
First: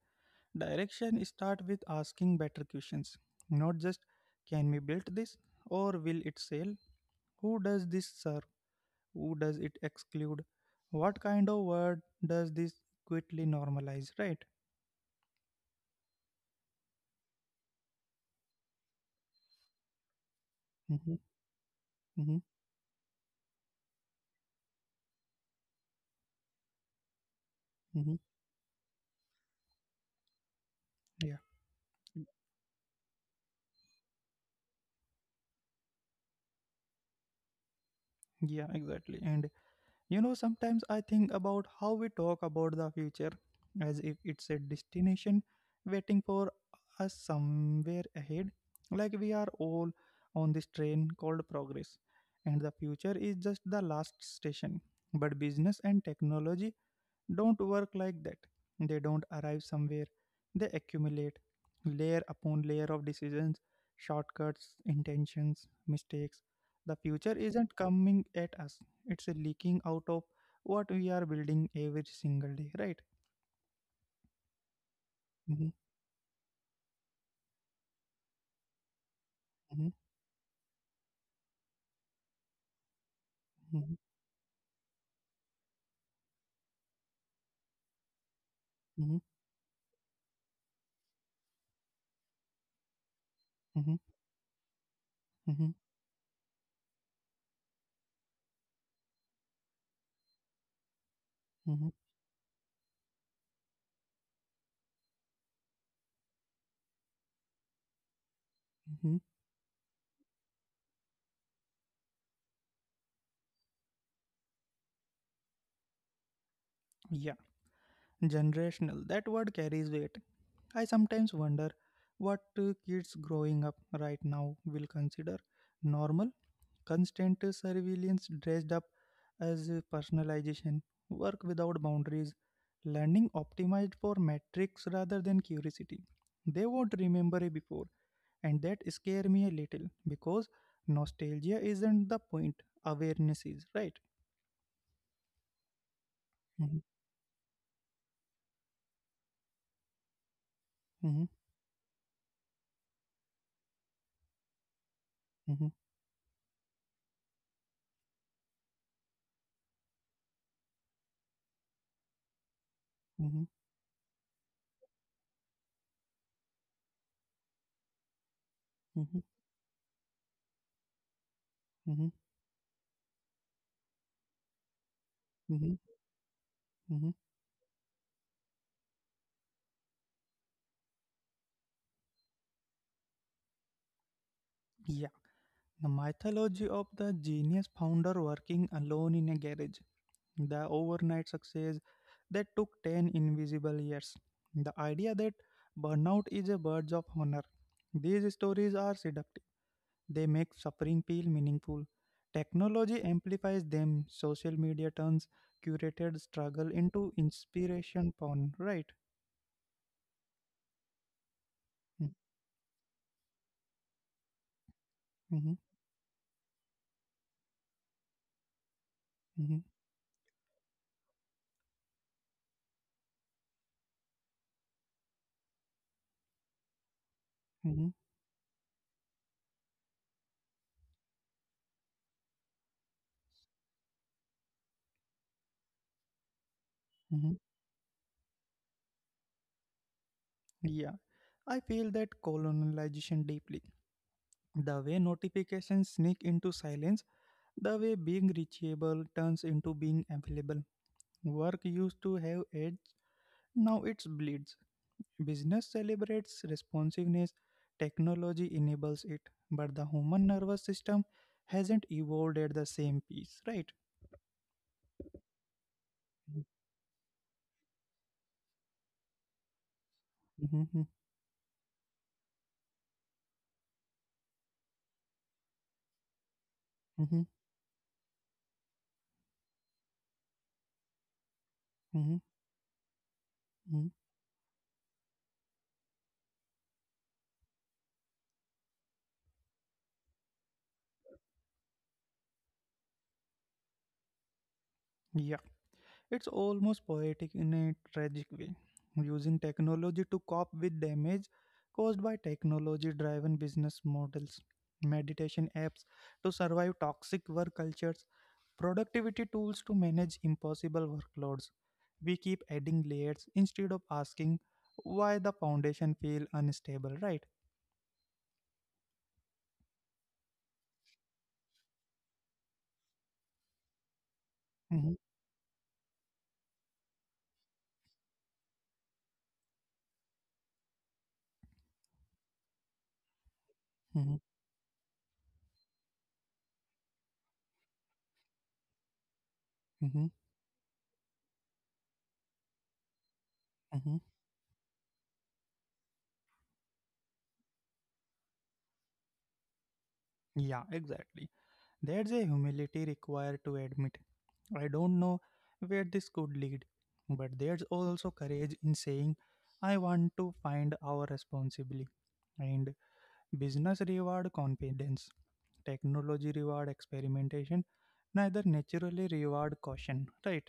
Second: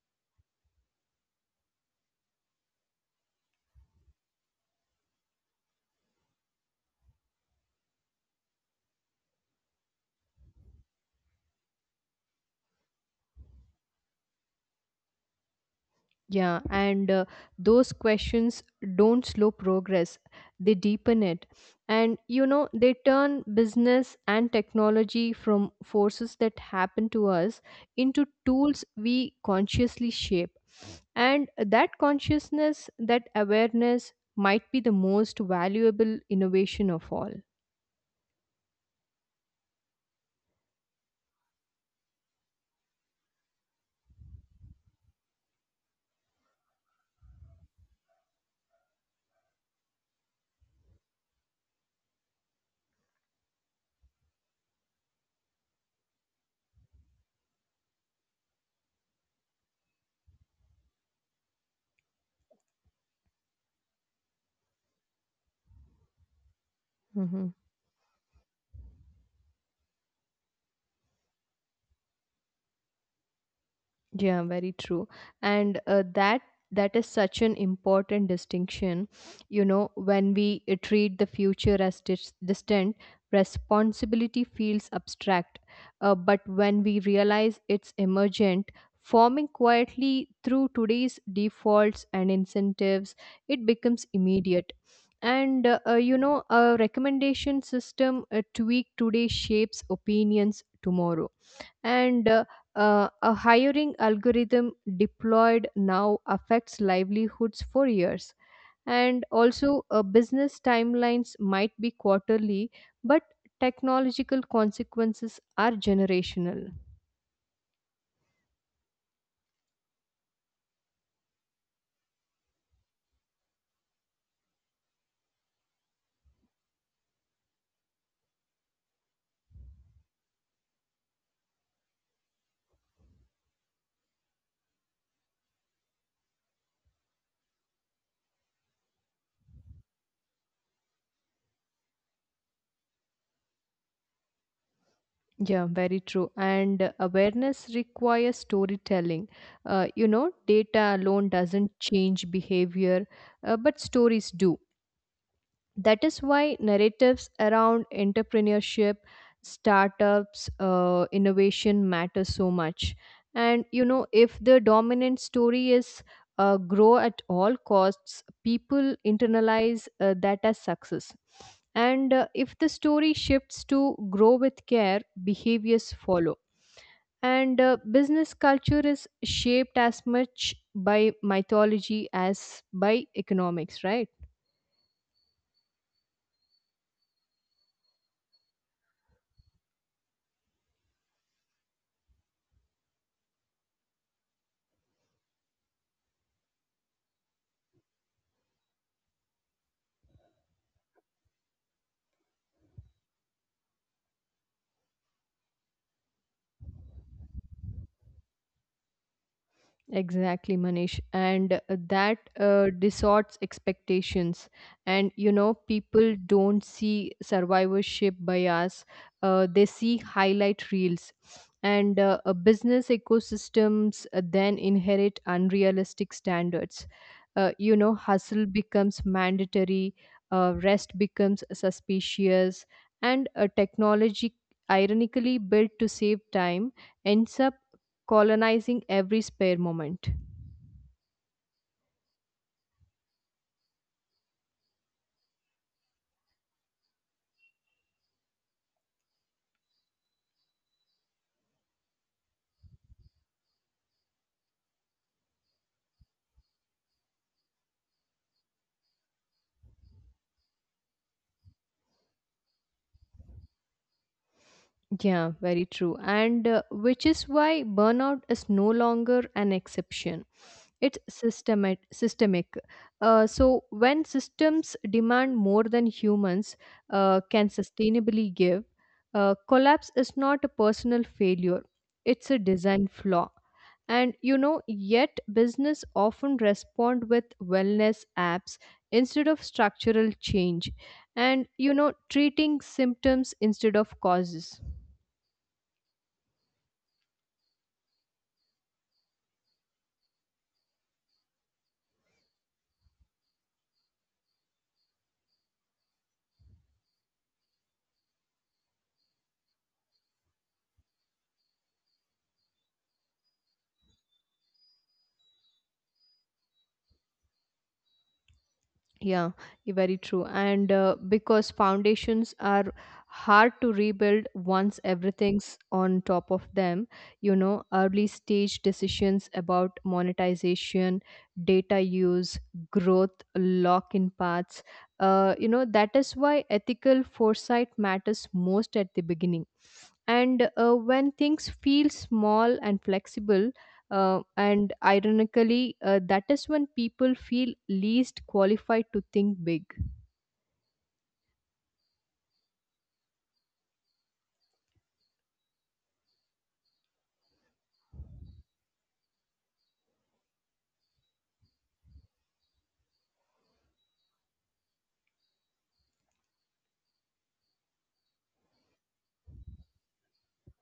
direction start with asking better questions, not just can we build this or will it sell? Who does this serve? Who does it exclude? What kind of word does this quickly normalize? Right? Yeah, and those questions don't slow progress, they Mm-hmm, deepen it. And mm-hmm, they turn business and technology from forces that happen to us mm-hmm. into tools we consciously shape. Yeah, And that consciousness, that awareness might be the most valuable innovation of all. yeah, exactly. And you know, sometimes I think about how we talk about the future as if it's a destination waiting for us somewhere ahead. Like we are all on this train called progress, and the future is just the last station. But business and technology don't work like that. They don't arrive somewhere, they accumulate layer upon layer of decisions, shortcuts, intentions, mistakes. The future isn't coming at us, it's leaking out of what we are building every single day, right? Yeah, very true. Mhm, And that is such an important distinction. mhm, You know, when we treat the future as distant, mhm, responsibility feels abstract. But when we realize it's emergent, mhm, forming quietly through today's defaults and incentives, it mhm, becomes immediate. And mhm, a recommendation system tweaked today shapes opinions tomorrow, mhm, and a hiring algorithm deployed now affects livelihoods for years. mhm. And also business timelines might be quarterly, but technological consequences are generational. Yeah, generational. That word carries weight. I sometimes wonder what kids growing up right now will consider normal. Constant surveillance dressed up as personalization, work without boundaries, learning optimized for metrics rather than curiosity. They won't remember a before, and that scare me a little because nostalgia isn't the point, awareness is, right? Yeah, very true. And Mhm, awareness requires storytelling. You know data alone mhm, doesn't change behavior, but stories do. mhm, That is why narratives around entrepreneurship, startups, innovation matter so much. mhm, And if the dominant story is grow at all costs, people mhm, internalize that as success. mhm, And if the story shifts to grow with care, mhm, behaviors follow. mhm. And business culture is shaped as much by mythology as by economics, right? Yeah, the mythology of the genius founder working alone in a garage, the overnight success that took 10 invisible years, the idea that burnout is a badge of honor. These stories are seductive, they make suffering feel meaningful. Technology amplifies them, social media turns curated struggle into inspiration porn, right? Exactly, Manish. And that distorts expectations. Mm-hmm. And people don't see survivorship bias, Hmm. They see highlight reels. And business ecosystems then inherit unrealistic standards. Hmm. Hustle becomes mandatory, rest becomes suspicious, and technology, ironically built to save time, Hmm. ends up colonizing every spare moment. Yeah, I feel that colonization deeply. The way notifications sneak into silence, the way being reachable turns into being available. Work used to have edge, now it bleeds. Business celebrates responsiveness, technology enables it, but the human nervous system hasn't evolved at the same pace, right? Yeah, very true. Mhm, And which is why burnout is no longer an exception. mhm, It's systemic. So when systems demand more than humans mhm, can sustainably give, collapse is not a personal failure, mhm, it's a design flaw. mhm. And yet business often respond with wellness apps instead of structural change, and treating symptoms instead of causes. Yeah, it's almost poetic in a tragic way. Using technology to cope with damage caused by technology driven business models, meditation apps to survive toxic work cultures, productivity tools to manage impossible workloads. We keep adding layers instead of asking why the foundation feel unstable, right? Yeah, very true. And because foundations are hard to rebuild once Mhm, everything's on top of them, you know, early stage decisions about monetization, data use, growth, lock in mhm, paths, that is why ethical foresight matters most at the beginning, mhm, and when things feel small and flexible, mhm. And ironically that is when people feel least qualified to think big. Yeah, exactly. There's a humility required to admit, I don't know where this could lead, but there's also courage in saying, I want to find our responsibly. And business reward confidence, technology reward experimentation, neither naturally reward caution, right?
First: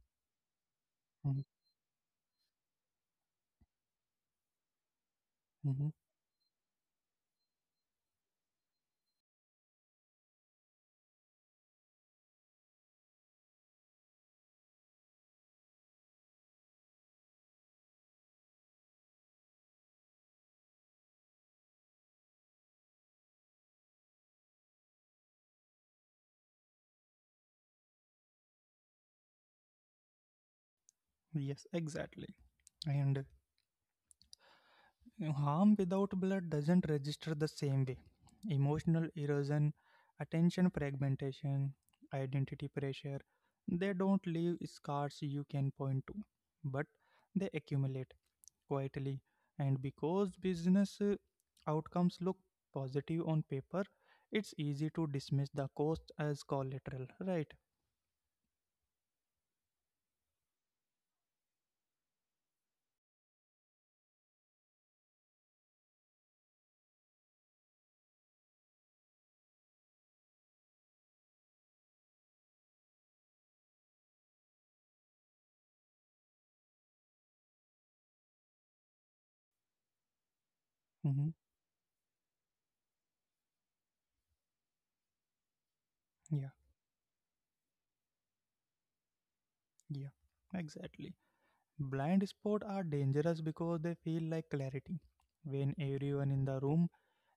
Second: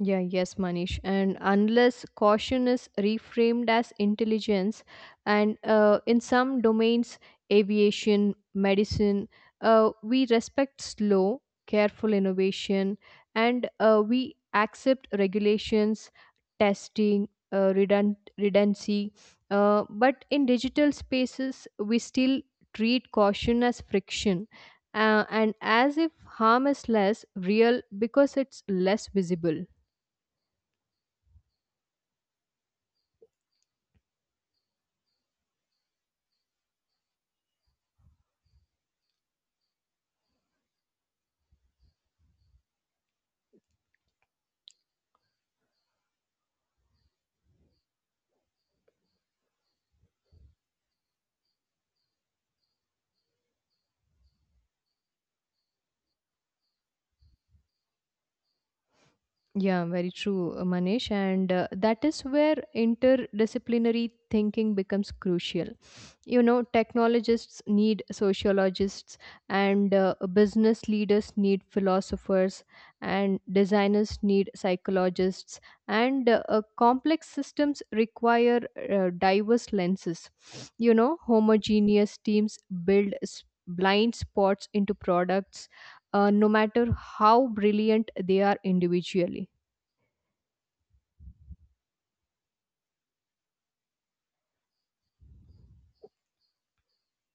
Yeah, yes, Manish. And Mm-hmm. unless caution is reframed as intelligence, and Mm-hmm. In some domains, aviation, medicine, we respect slow, careful innovation, and we accept regulations, testing, redundancy. But in digital spaces, we still treat caution as friction. And as if harm is less real because it's less visible. Yes, exactly. And harm without blood doesn't register the same way. Emotional erosion, attention fragmentation, identity pressure, they don't leave scars you can point to, but they accumulate quietly. And because business outcomes look positive on paper, it's easy to dismiss the cost as collateral, right? Yeah, very true, Manish. And that is where interdisciplinary thinking becomes crucial. You know, technologists need sociologists, and business leaders need philosophers, and designers need psychologists, and complex systems require diverse lenses. You know, Hmm. homogeneous teams build blind spots into products Yeah, no matter how brilliant they are individually. yeah, exactly. Blind spots are dangerous because they feel like clarity. When everyone in the room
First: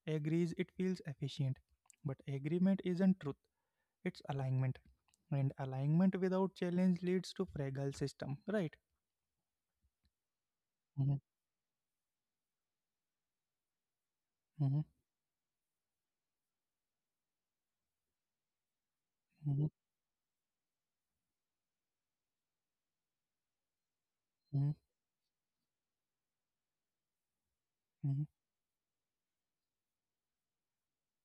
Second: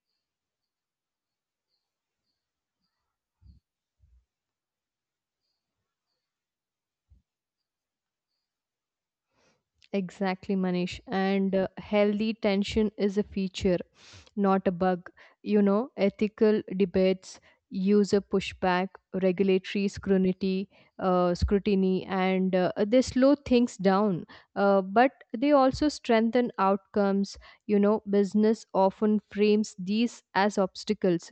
agrees, it feels efficient. But agreement isn't truth, it's alignment. And alignment without challenge leads to fragile system, right? Exactly, Manish. Hmm. And healthy tension is a feature, not a Hmm. bug. You know, ethical debates, user pushback, Hmm. regulatory scrutiny, and they slow things down. Hmm. But they also strengthen outcomes. You know, Hmm. business often frames these as obstacles,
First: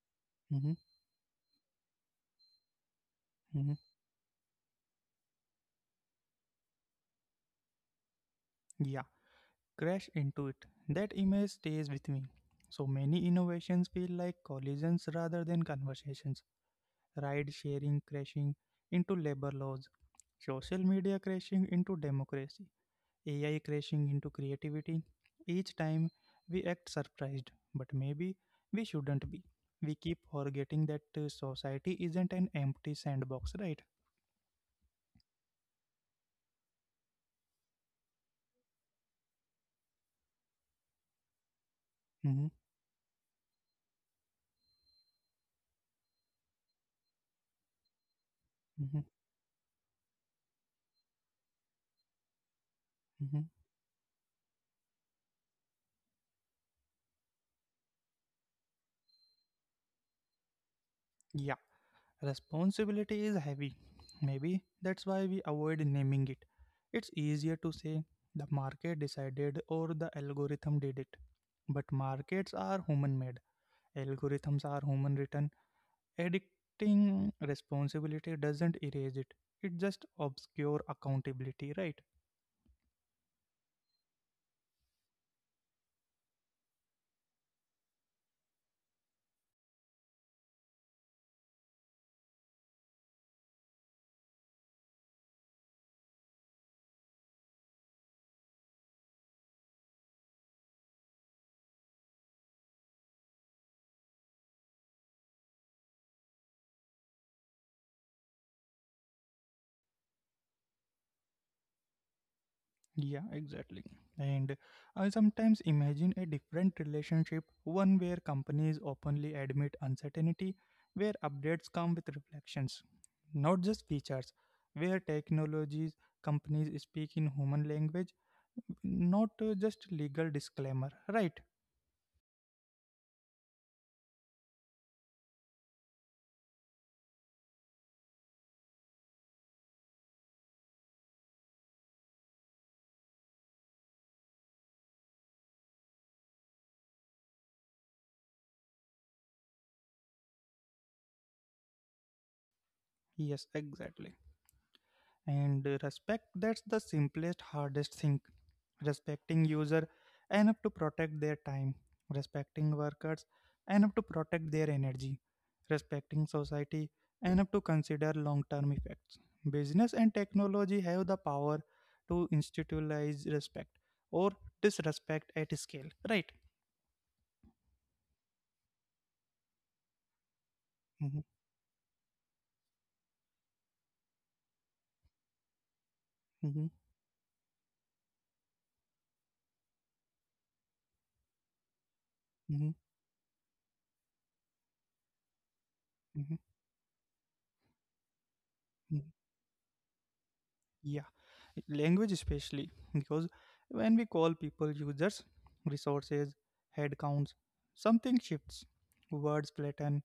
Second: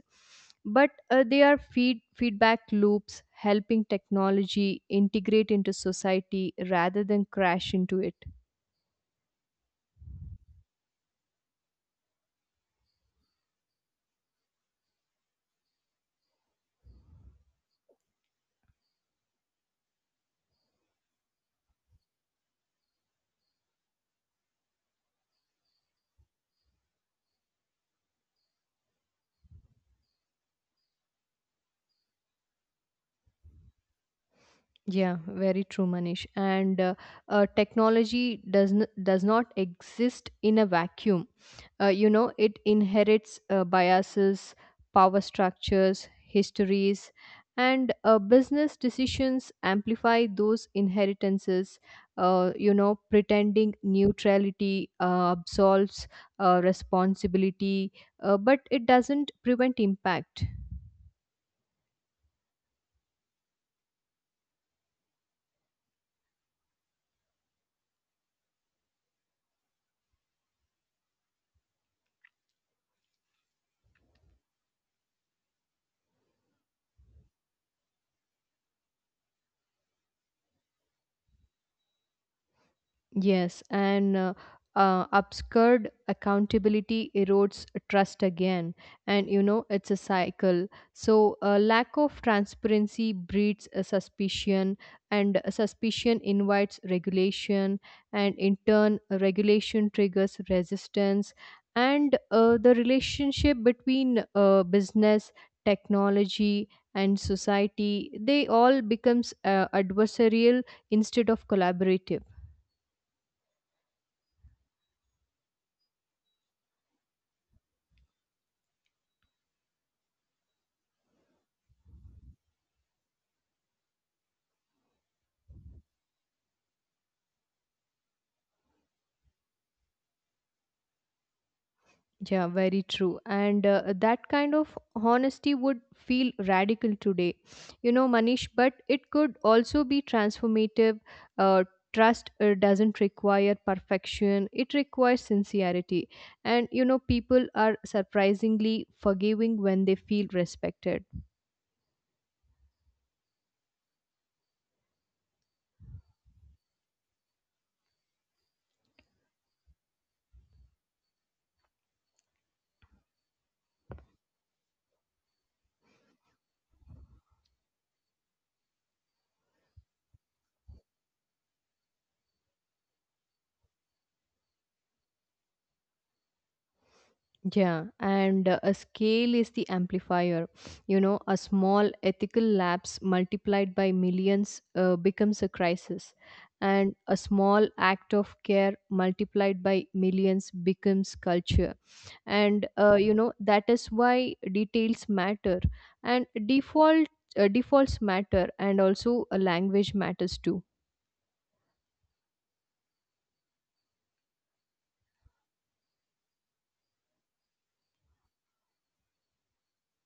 Hmm. but they are feedback loops Hmm. helping technology integrate into society rather than crash into it. Yeah, crash into it. That image stays with me. So many innovations feel like collisions rather than conversations. Ride sharing crashing into labor laws, social media crashing into democracy, AI crashing into creativity. Each time we act surprised, but maybe we shouldn't be. We keep forgetting that society isn't an empty sandbox, right? Yeah, very true, Manish. And technology does does not exist in a vacuum. Mm-hmm, It inherits biases, power structures, histories, and business mm-hmm, decisions amplify those inheritances. Mm-hmm. Pretending neutrality absolves responsibility, but it doesn't prevent impact. Yeah. Responsibility is heavy. Maybe that's why we avoid naming it. It's easier to say the market decided or the algorithm did it. But markets are human made, algorithms are human written. Addicting responsibility doesn't erase it, it just obscures accountability, right? Yes, and obscured accountability erodes trust again, and it's a cycle. So, lack of transparency breeds a suspicion, and a suspicion invites regulation, and in turn, a regulation triggers resistance. And the relationship between business, technology, and society they all becomes adversarial instead of collaborative. Yeah, exactly. And I sometimes imagine a different relationship, one where companies openly admit uncertainty, where updates come with reflections, not just features, where technologies companies speak in human language, not just legal disclaimer, right? Yeah, very true. And that kind of honesty would feel radical today, you know, Manish, but it could also be transformative. Uh, Trust doesn't require perfection, it requires sincerity. And, you know, people are surprisingly forgiving when they feel respected. Yes, exactly. And respect, that's the simplest hardest thing. Respecting user enough to protect their time, respecting workers enough to protect their energy, respecting society enough to consider long term effects. Business and technology have the power to institutionalize respect or disrespect at scale, right? Yeah, and a scale is the amplifier. You Mm-hmm, know, a small ethical lapse multiplied by millions becomes a crisis, mm-hmm, and a small act of care multiplied by millions becomes culture. And mm-hmm, that is why details matter, and mm-hmm, defaults matter, and mm-hmm. also a language matters too. Yeah, language especially because when we call people users, resources, headcounts, something shifts. Words flatten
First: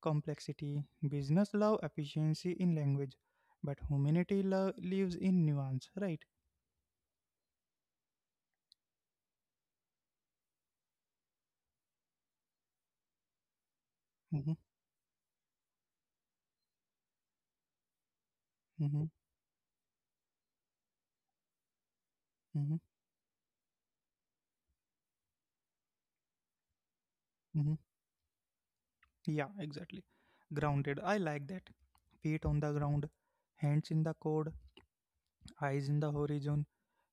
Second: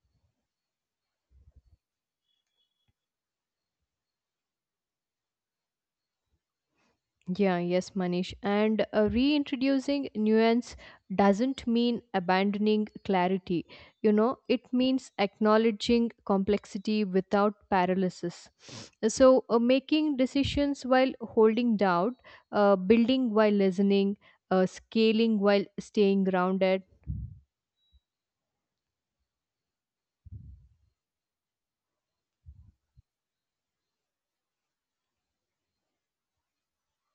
complexity, business love efficiency in language, but humanity lives in nuance, right? Yeah, yes, Manish. And reintroducing nuance doesn't mean abandoning clarity. You know, Mm-hmm, it means acknowledging complexity without paralysis. mm-hmm, So, making decisions while holding doubt, mm-hmm, building while listening, scaling while staying grounded. mm-hmm. Yeah, exactly. Grounded, I like that. Feet on the ground, hands in the code, eyes in the horizon.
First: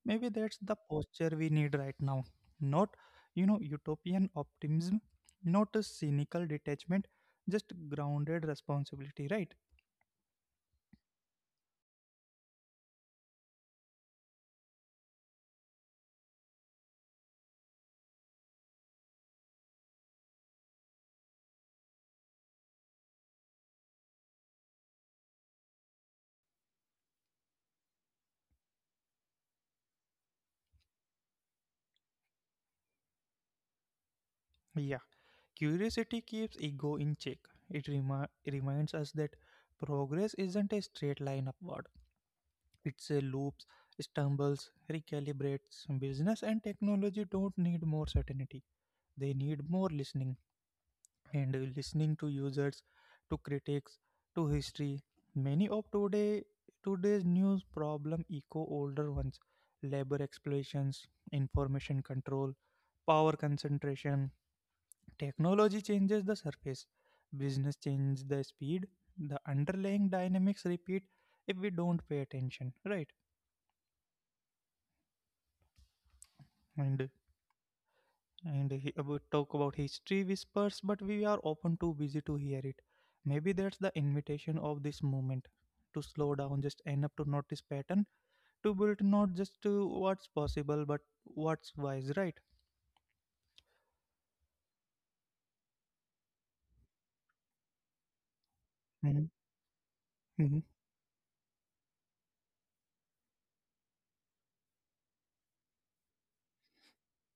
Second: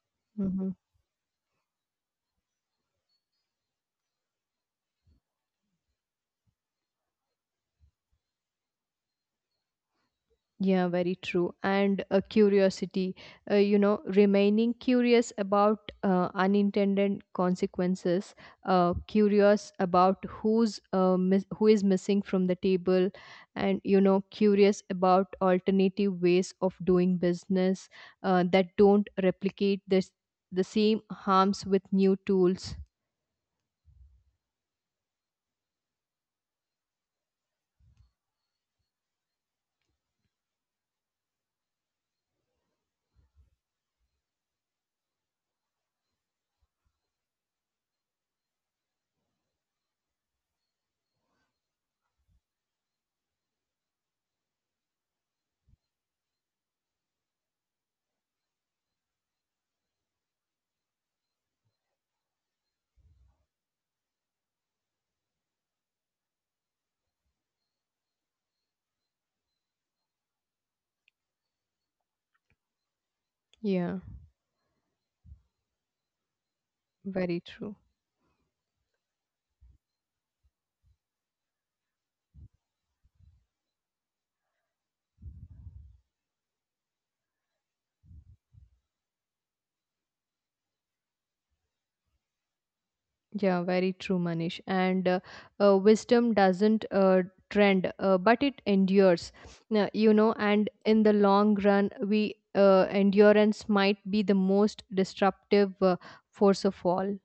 Maybe that's Mm-hmm. the posture we need right now. Not, you know, utopian optimism, not a cynical detachment, just grounded responsibility, right? Yeah, very true. And curiosity, remaining curious about unintended consequences, curious about who is missing from the table, and curious about alternative ways of doing business that don't replicate this the same harms with new tools. Yeah. Curiosity keeps ego in check. It reminds us that progress isn't a straight line upward. It's a loops, stumbles, recalibrates. Business and technology don't need more certainty. They need more listening. And listening to users, to critics, to history. Many of today's news problem echo older ones: labor exploitations, information control, power concentration. Technology changes the surface, business changes the speed. The underlying dynamics repeat if we don't pay attention, right? Yeah, And very true. He, we talk about history whispers but we are often too busy to hear it. Maybe that's the invitation of this moment, to slow down just enough to notice pattern, to build not just to what's possible but what's wise, right? Yeah, very true, Manish. And wisdom doesn't trend, but it Mhm, endures. Now, you know, mhm. and in the long run, we endurance might be the most disruptive force of all.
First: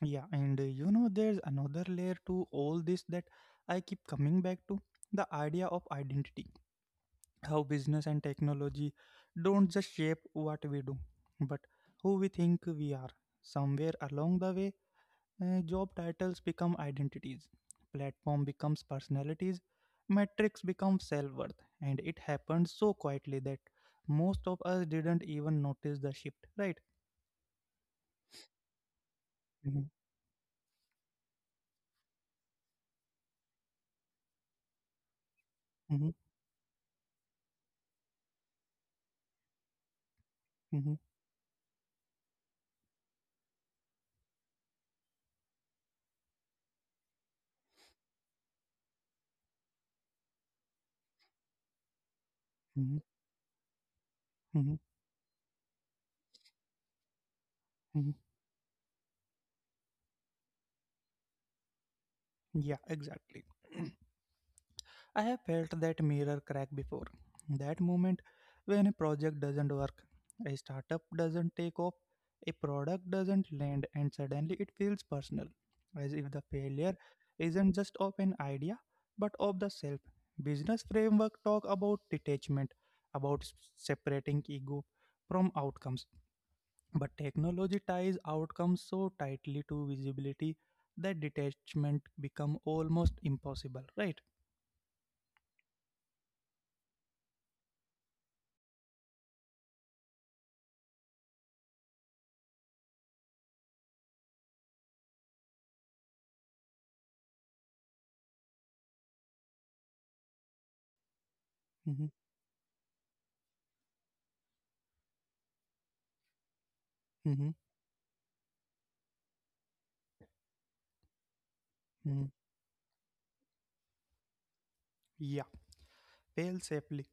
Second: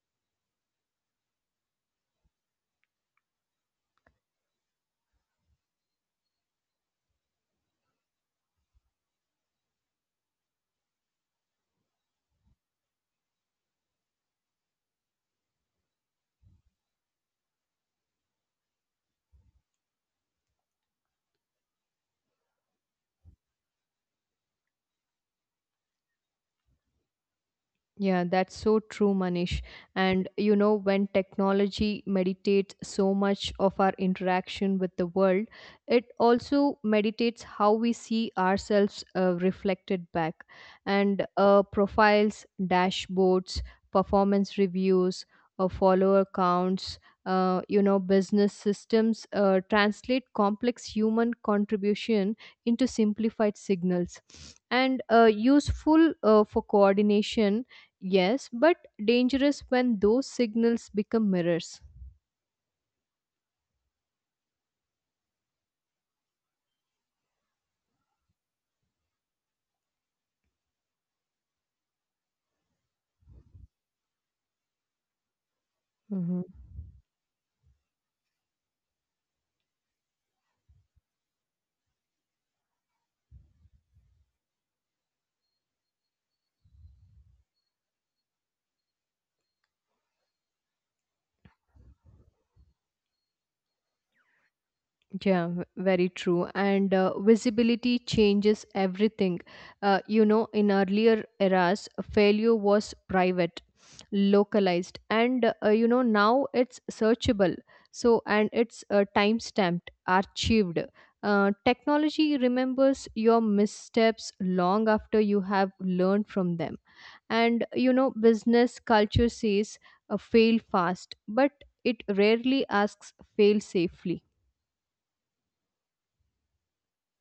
Yeah, and you know, there's another layer to all this that I keep coming back to, the idea of identity, how business and technology don't just shape what we do but who we think we are. Somewhere along the way, job titles become identities, platform becomes personalities, metrics become self worth, and it happened so quietly that most of us didn't even notice the shift, right? Yeah, that's so true, Manish. Mhm, And you know, when technology meditates so much of our interaction with the world, it mhm, also meditates how we see ourselves reflected back. mhm, And profiles, dashboards, performance reviews, follower counts, business systems translate complex human contribution into mhm, simplified signals mhm, and useful for coordination. mhm. Yes, but dangerous when those signals become mirrors. Yeah, exactly. I have felt that mirror crack before. That moment when a project doesn't work, a startup doesn't take off, a product doesn't land, and suddenly it feels personal, as if the Hmm. failure isn't just of an idea but of the self. Business framework talk about detachment, about separating ego from outcomes, but technology ties outcomes so tightly to visibility that detachment become almost impossible. Right? Yeah, very true. And visibility changes everything. In earlier eras, failure was private, localized, and now it's searchable. So, and it's time stamped, archived. Technology remembers your missteps long after you have learned from them. Hmm. And business culture says fail fast, but it Mhm. rarely asks fail safely. Yeah, fail safely.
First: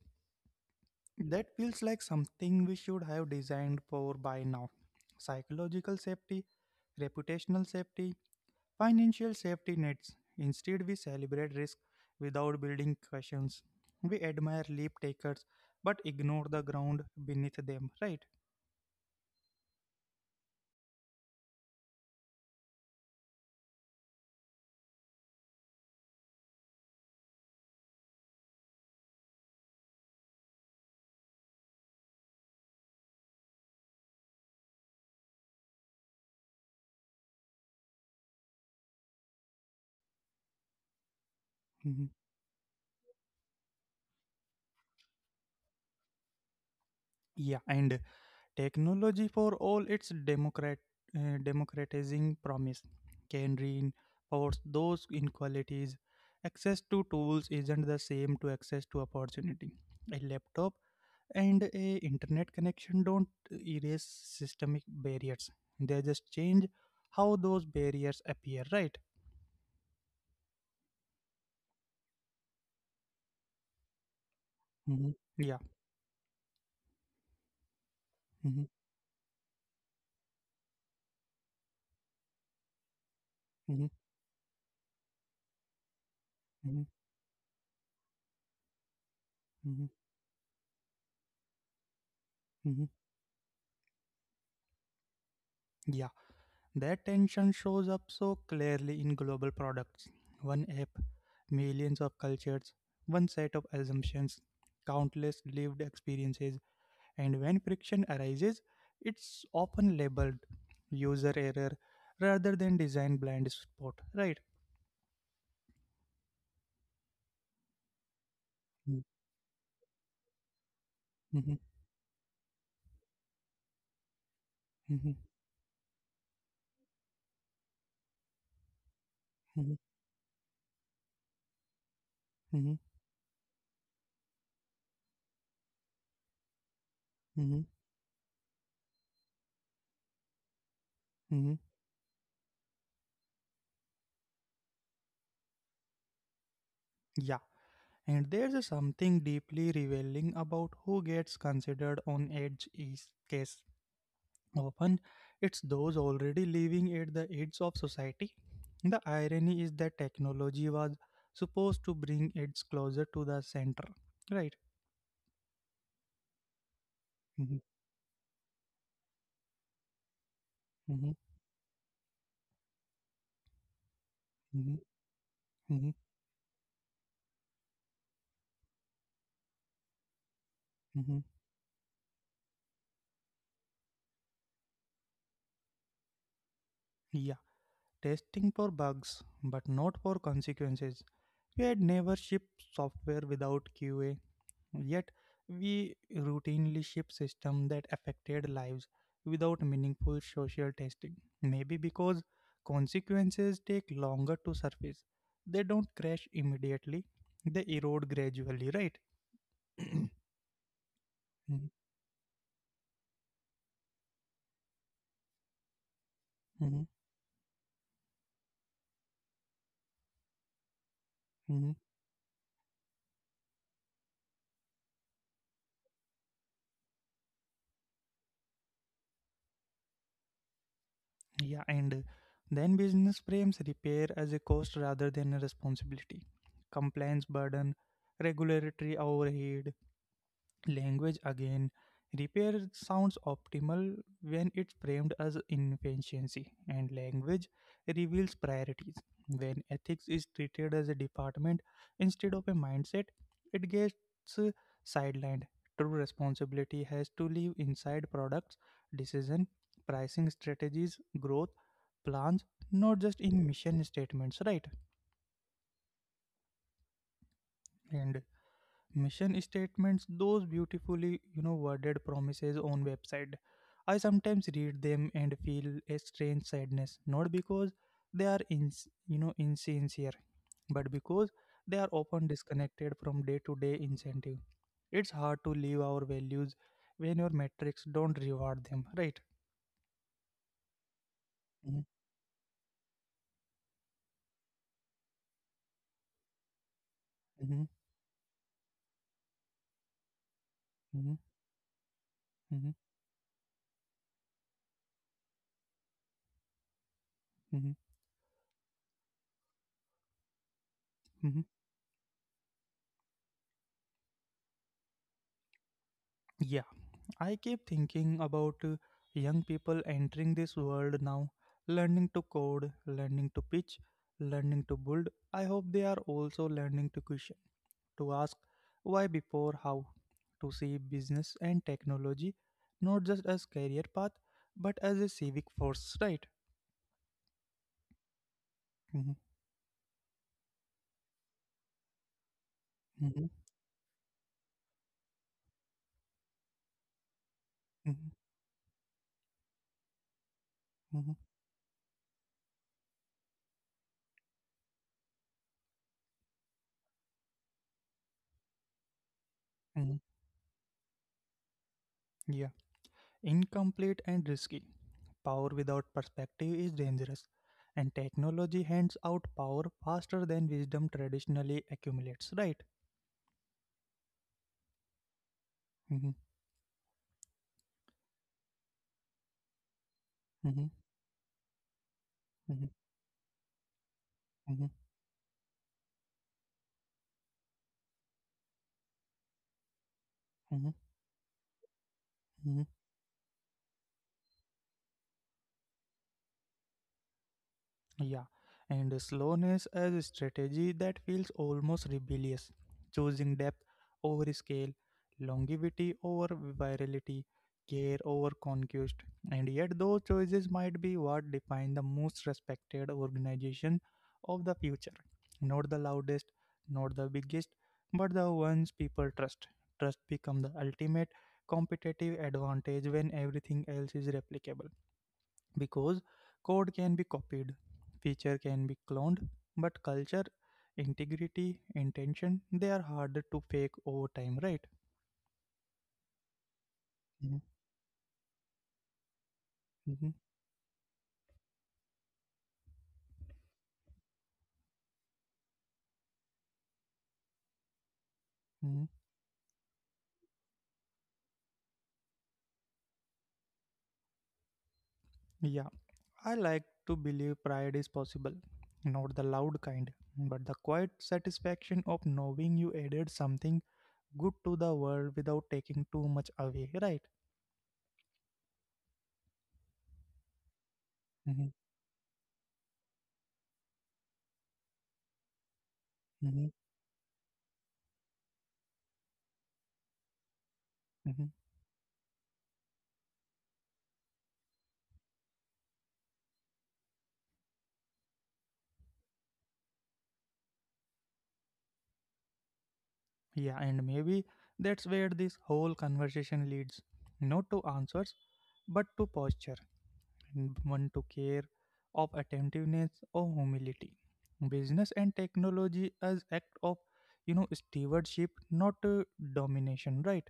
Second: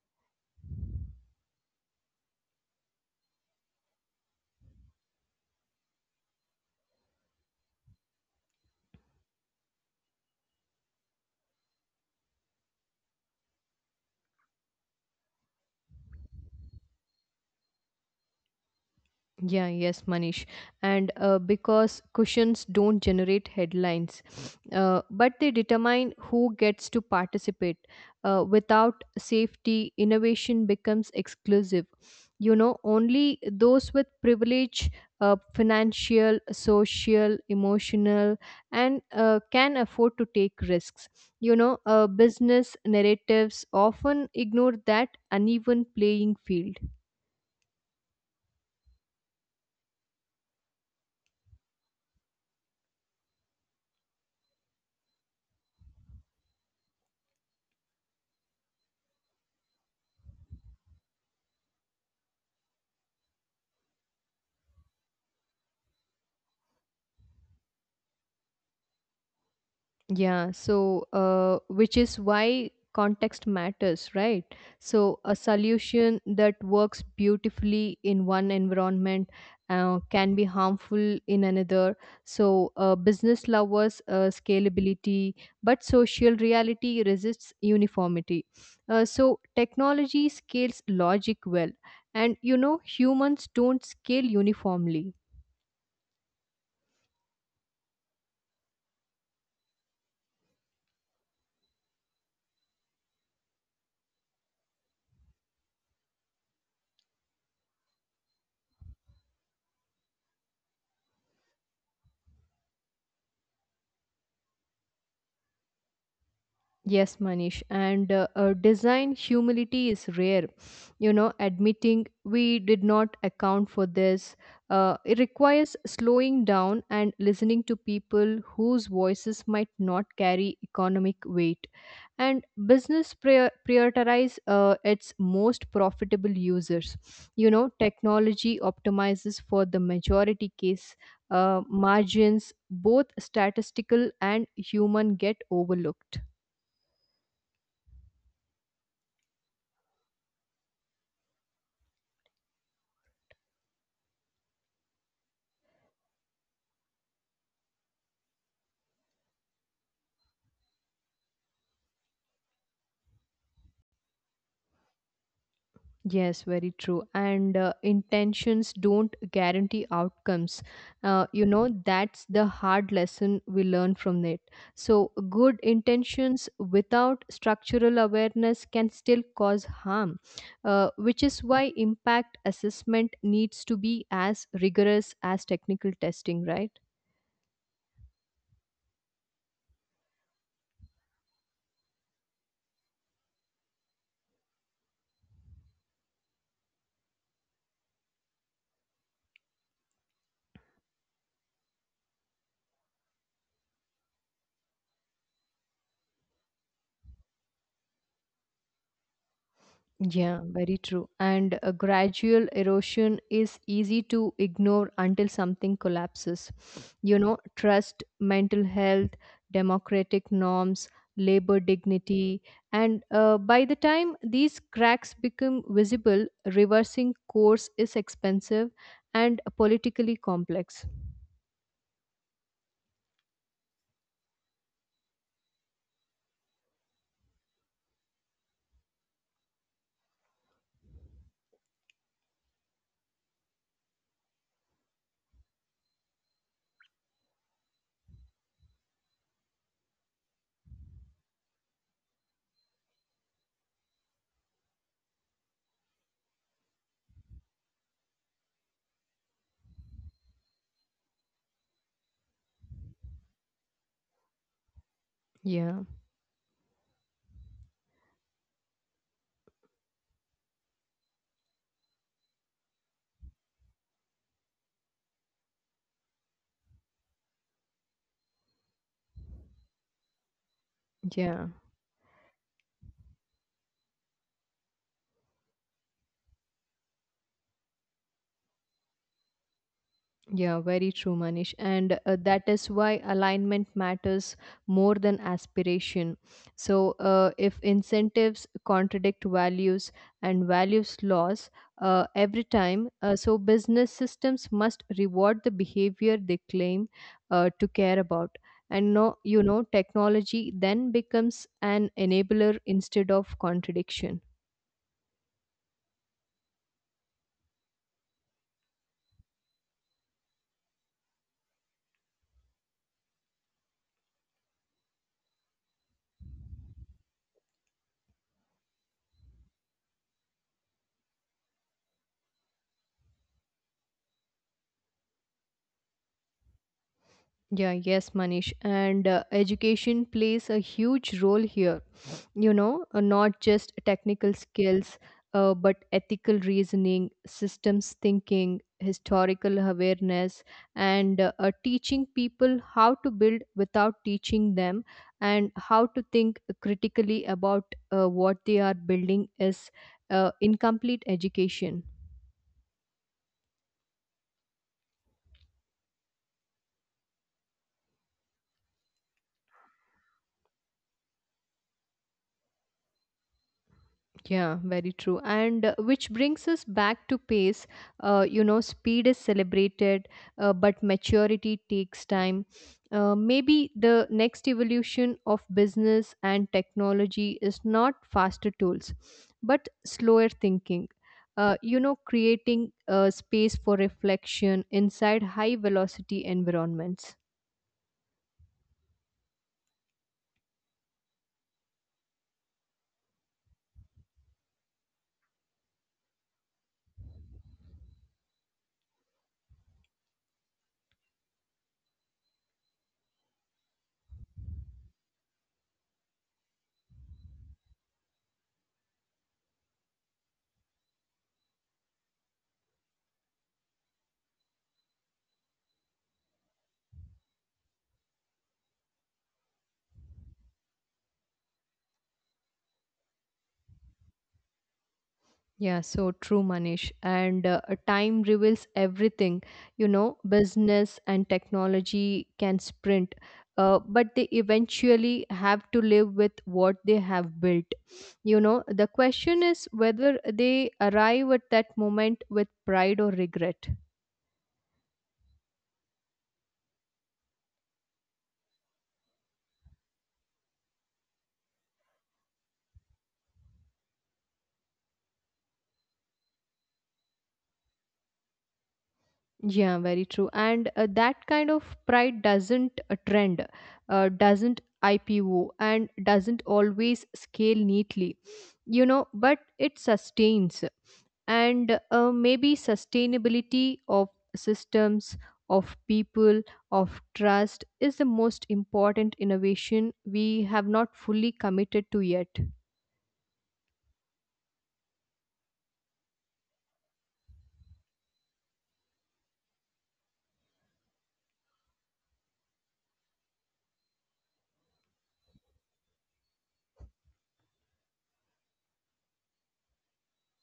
That feels like something we should have designed for by now. Psychological safety, reputational safety, financial safety nets. Instead, we celebrate risk without building cushions. We admire leap takers but ignore the ground beneath them, right? Yeah, yes, Manish. And because cushions don't generate headlines, but they determine who gets to participate. Without safety, innovation becomes exclusive. You know, only those with privilege, financial, social, emotional, and can afford to take risks. You know, Mhm. uh, business narratives often ignore that uneven playing field. Yeah, and technology, for all its democratizing promise, can reinforce those inequalities. Access to tools isn't the same to access to opportunity. A laptop and a internet connection don't erase systemic barriers. They just change how those barriers appear, right? Yeah, so which is why context matters, right? Mhm. So a Yeah. solution that works beautifully in one Hmm. environment can be harmful in another. So business Hmm. lovers scalability, but social Hmm. reality resists uniformity. So Hmm. technology scales logic well, and Hmm. Humans don't scale uniformly. That tension shows up so clearly in global products. One app, millions of cultures, one set of assumptions, countless lived experiences, and when friction arises, it's often labeled user error rather than design blind spot, right? Yes, Manish. And Mm, design humility is rare. You know, mhm, admitting we did not account for this. Mhm, It requires slowing down and listening to people whose voices mhm, might not carry economic weight. And mhm, business prioritize its most profitable users. You mhm, know, technology optimizes for the majority case. mhm. Margins, both statistical and human, get overlooked. Yeah, and there's a something deeply revealing about who gets considered on edge is case. Often it's those already living at the edge of society. The irony is that technology was supposed to bring its closer to the center, right? Yes, very true. And Mhm, intentions don't guarantee outcomes. mhm, That's the hard lesson we learn from it. mhm, So, good mhm, intentions without structural awareness can still cause harm, mhm. which is why impact assessment needs to be as rigorous as technical testing, right? Yeah, testing for bugs, but not for consequences. We had never shipped software without QA. Yet, we routinely ship systems that affected lives without meaningful social testing. Maybe because consequences take longer to surface. They don't crash immediately, they erode gradually, right? Yeah, very true. And Mhm, a gradual erosion is easy to ignore until something collapses. mhm, You know, trust, mental health, democratic norms, labor mhm. dignity. And by the time these cracks become visible, reversing course is expensive and politically complex. Yeah, and then business frames repair as a cost rather than a responsibility. Compliance burden, regulatory overhead, language again repair sounds optimal when it's framed as inefficiency, and language reveals priorities when ethics is treated as a department instead of a mindset. It gets uh, sidelined. True responsibility has to live inside products, decision, pricing strategies, growth plans, not just in mission statements, right? Yeah, And Mission statements, those beautifully, worded promises on website. I sometimes read them and feel a strange sadness, not because they are in, insincere, but because yeah. they are often disconnected from day-to-day incentive. It's hard to live our values when your metrics don't reward them, right? Yeah, very true, Manish. Mm-hmm, And that is why alignment matters more than aspiration. So, if mm-hmm, incentives contradict values and values mm-hmm, laws every mm-hmm, time, so business systems must reward the behavior they claim to care about. And no, technology then mm-hmm. becomes an enabler instead of contradiction. Yeah, I keep thinking about young people entering this world now, learning to code, learning to pitch, learning to build. I hope they are also learning to question, to ask why before how, to see business and technology not just as career path but as a civic force, right? Yeah, yes, Manish. Mm-hmm, And education plays a huge role here, not just technical skills, but ethical reasoning, mm-hmm, systems thinking, historical awareness, and teaching people how to build without teaching them and how to think critically about what they are building is hmm, incomplete education. mm. Incomplete and risky. Power without perspective is dangerous, and technology hands out power faster than wisdom traditionally accumulates, right? Yeah, very true. And Mm-hmm, which brings us back to pace. Speed is celebrated, mm-hmm, but maturity takes mm-hmm, time. Maybe the mm-hmm, next evolution of business and technology is not faster tools, but slower mm-hmm, thinking. Mm-hmm. Creating space for reflection inside high velocity environments. Yeah, and slowness as a strategy that feels almost rebellious, choosing depth over scale, longevity over virality, care over conquest. And yet, those choices might be what define the most respected organization of the future. Not the loudest, not the biggest, but the ones people trust. Trust become the ultimate competitive advantage when everything else is replicable, because code can be copied, feature can be cloned, but culture, integrity, intention, they are harder to fake over time, right? Yeah, so true, Manish. Mhm, And time reveals everything. You mhm, know, business and technology can sprint, but they eventually have to live with what they have built. You know, the mhm. question is whether they arrive at that moment with pride or regret. Yeah, I like to believe pride is possible, not the loud kind, but the quiet satisfaction of knowing you added something good to the world without taking too much away, right? Yeah, very true. And that kind Hmm, of pride doesn't trend, doesn't IPO, and doesn't hmm, always scale neatly. You know, but it sustains hmm. and maybe sustainability of systems of people of trust is the most important innovation we have not fully committed to yet. Yeah, and maybe that's where this whole conversation leads. Not to answers, but to posture and one to care, of attentiveness or humility, business and technology as act of, stewardship, not domination, right?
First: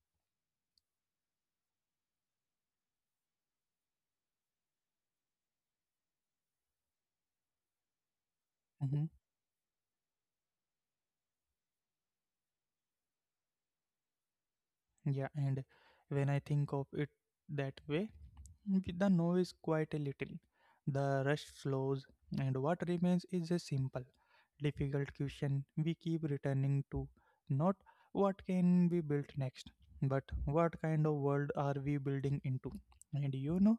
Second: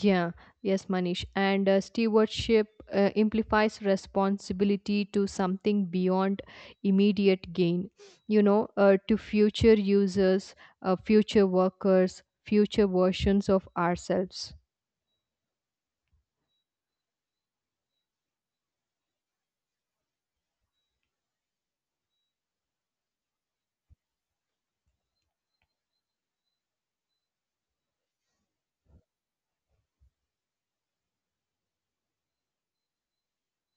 Yeah, yes, Manish. And stewardship implies responsibility to something beyond immediate gain. Hmm. To future users, future workers, future versions of ourselves. Yeah, and when I think of it that way, with the noise quite a little, the rush slows, and what remains is a simple, difficult question we keep returning to. Not what can be built next, but what kind of world are we building into? And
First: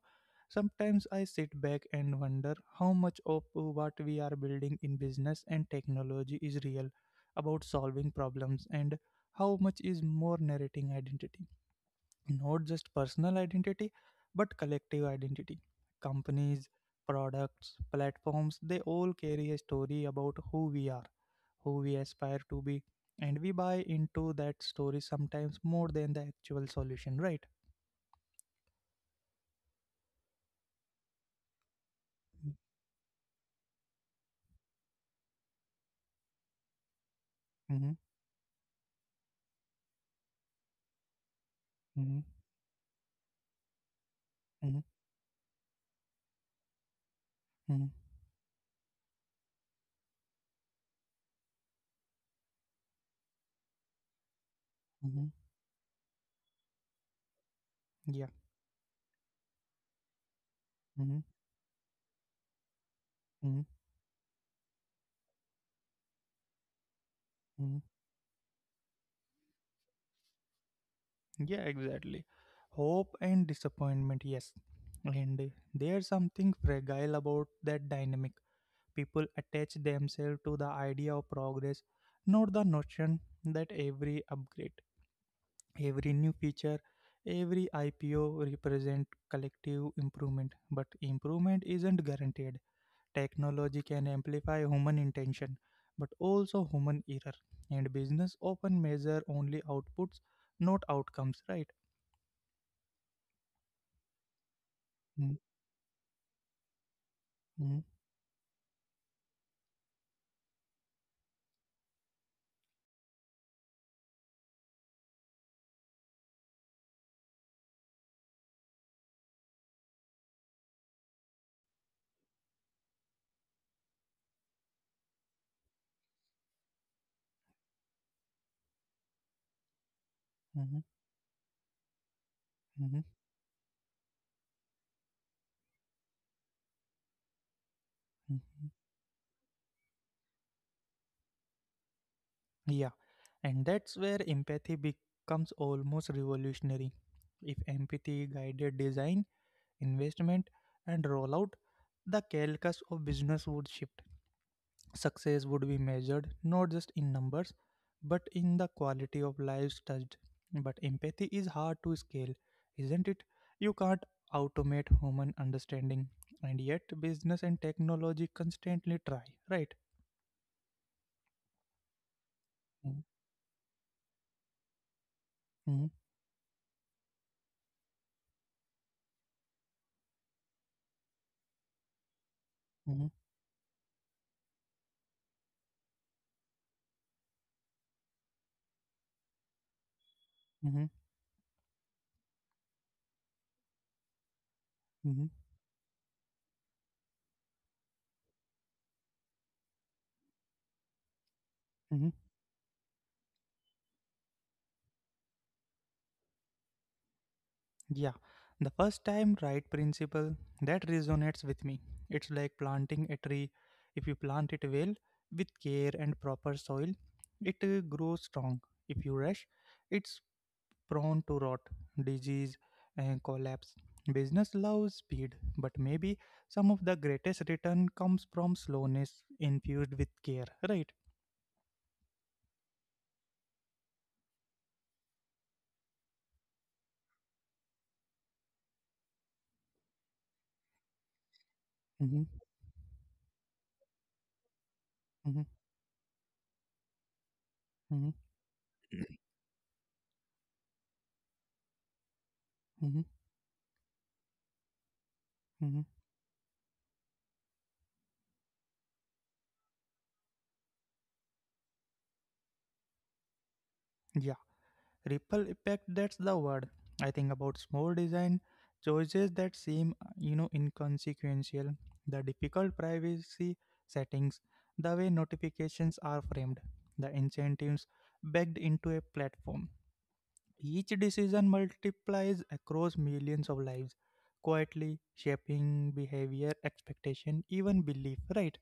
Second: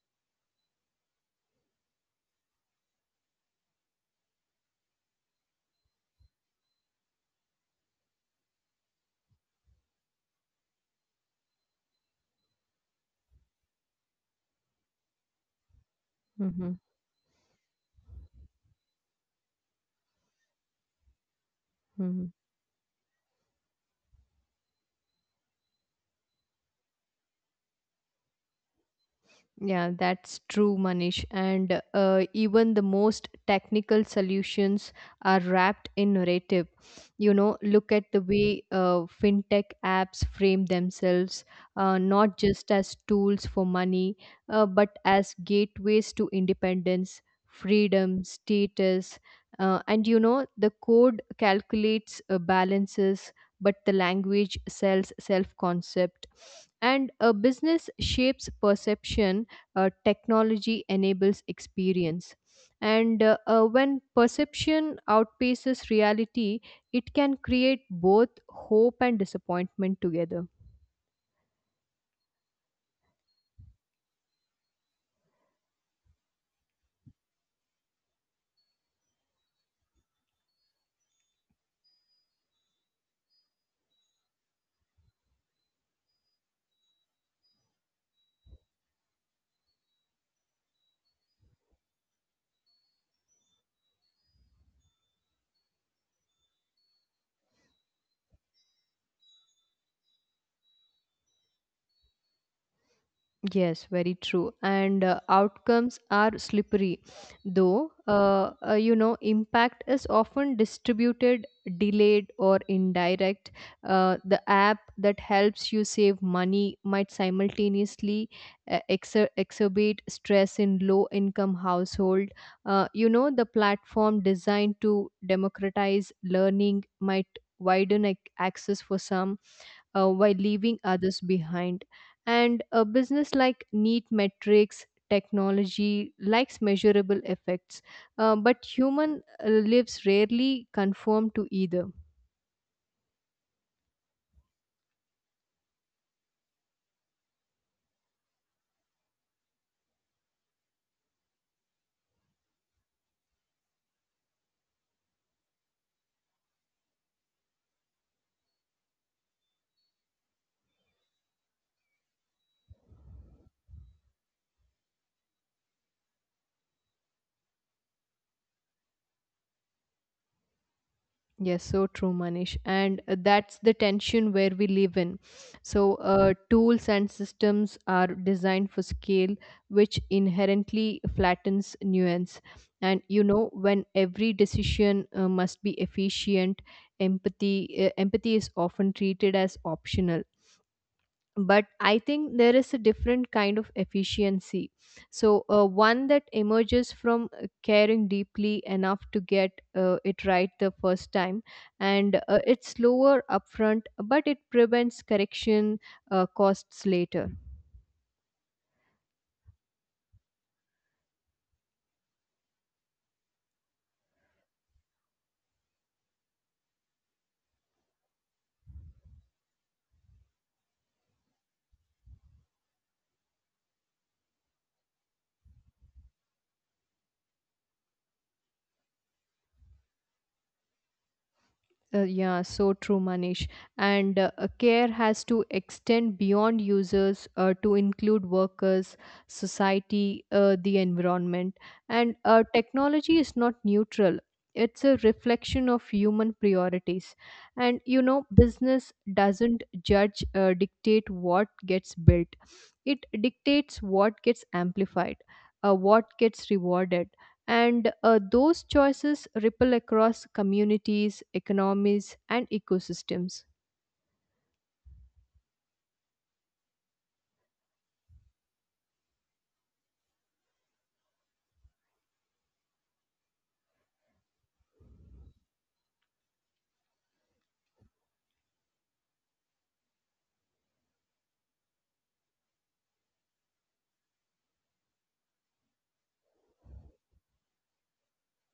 sometimes I sit back and wonder how much of what we are building in business and technology is real, about solving problems, and how much is more narrating identity, not just personal identity but collective identity. Companies, Hmm. products, platforms, they all carry a story about who we are, who we aspire to be, and we buy into that story sometimes more than the actual solution, right? Yeah, that's true, Manish. And even the most technical solutions are wrapped in narrative. You know, Mm-hmm, look at the way fintech apps frame themselves, mm-hmm, not just as tools for money, mm-hmm, but as gateways to independence, mm-hmm, freedom, status. The code calculates balances, but the language sells mm-hmm. self concept. And a business Yeah. shapes perception, technology Mm-hmm, enables experience. And mm-hmm, when perception outpaces reality, it can mm-hmm. create both hope and disappointment together. Yeah, exactly. Hope and disappointment, yes. And there's something fragile about that dynamic. People attach themselves to the idea of progress, not the notion that every upgrade, every new feature, every IPO represent collective improvement. But improvement isn't guaranteed. Technology can amplify human intention, but also human error. And business often measure only outputs, not outcomes. Right? Yes, very true. And Mm-hmm, outcomes are slippery, though, impact is often distributed, delayed, or indirect. The app that helps you save money might simultaneously exacerbate stress in low income household. The platform designed to democratize learning might widen access for some while mm-hmm, leaving others behind. And a mm-hmm, business like neat metrics, technology likes measurable effects, mm-hmm. but human lives rarely conform to either. Yeah, and that's where empathy becomes almost revolutionary. If empathy guided design, investment, and rollout, the calculus of business would shift. Success would be measured not just in numbers, but in the quality of lives touched. But empathy is hard to scale, isn't it? You can't automate human understanding, and yet business and technology constantly try, right? Yes, so true, Manish. Mm-hmm, And that's the tension where we live in. mm-hmm, So, tools and systems are designed for scale, which inherently flattens nuance. mm-hmm, And you know, when every decision must be efficient, empathy is often treated as optional, mm-hmm, but I think there is a different kind of efficiency. mm-hmm. So, one that emerges from caring deeply enough to get it right the first time, and it's slower upfront but it prevents correction costs later. Yeah, the first time right principle, that resonates with me. It's like planting a tree. If you plant it well with care and proper soil, it grows strong. If you rush, it's prone to rot, disease, and collapse. Business loves speed, but maybe some of the greatest return comes from slowness infused with care, right? Yeah, so true, Manish. And care has to extend beyond users to include workers, society, the environment. Mm-hmm, And technology is not neutral, mm-hmm, it's a reflection of human priorities. mm-hmm, And you know, business doesn't judge, dictate what gets built, mm-hmm, it dictates what gets amplified, mm-hmm. What gets rewarded, and those choices ripple across communities, economies, and ecosystems. Yeah. Ripple effect, that's the word. I think about small design choices that seem, inconsequential. The difficult privacy settings, the way notifications are framed, the incentives baked into a platform, each decision multiplies across millions of lives, quietly shaping behavior, expectation, even belief, right?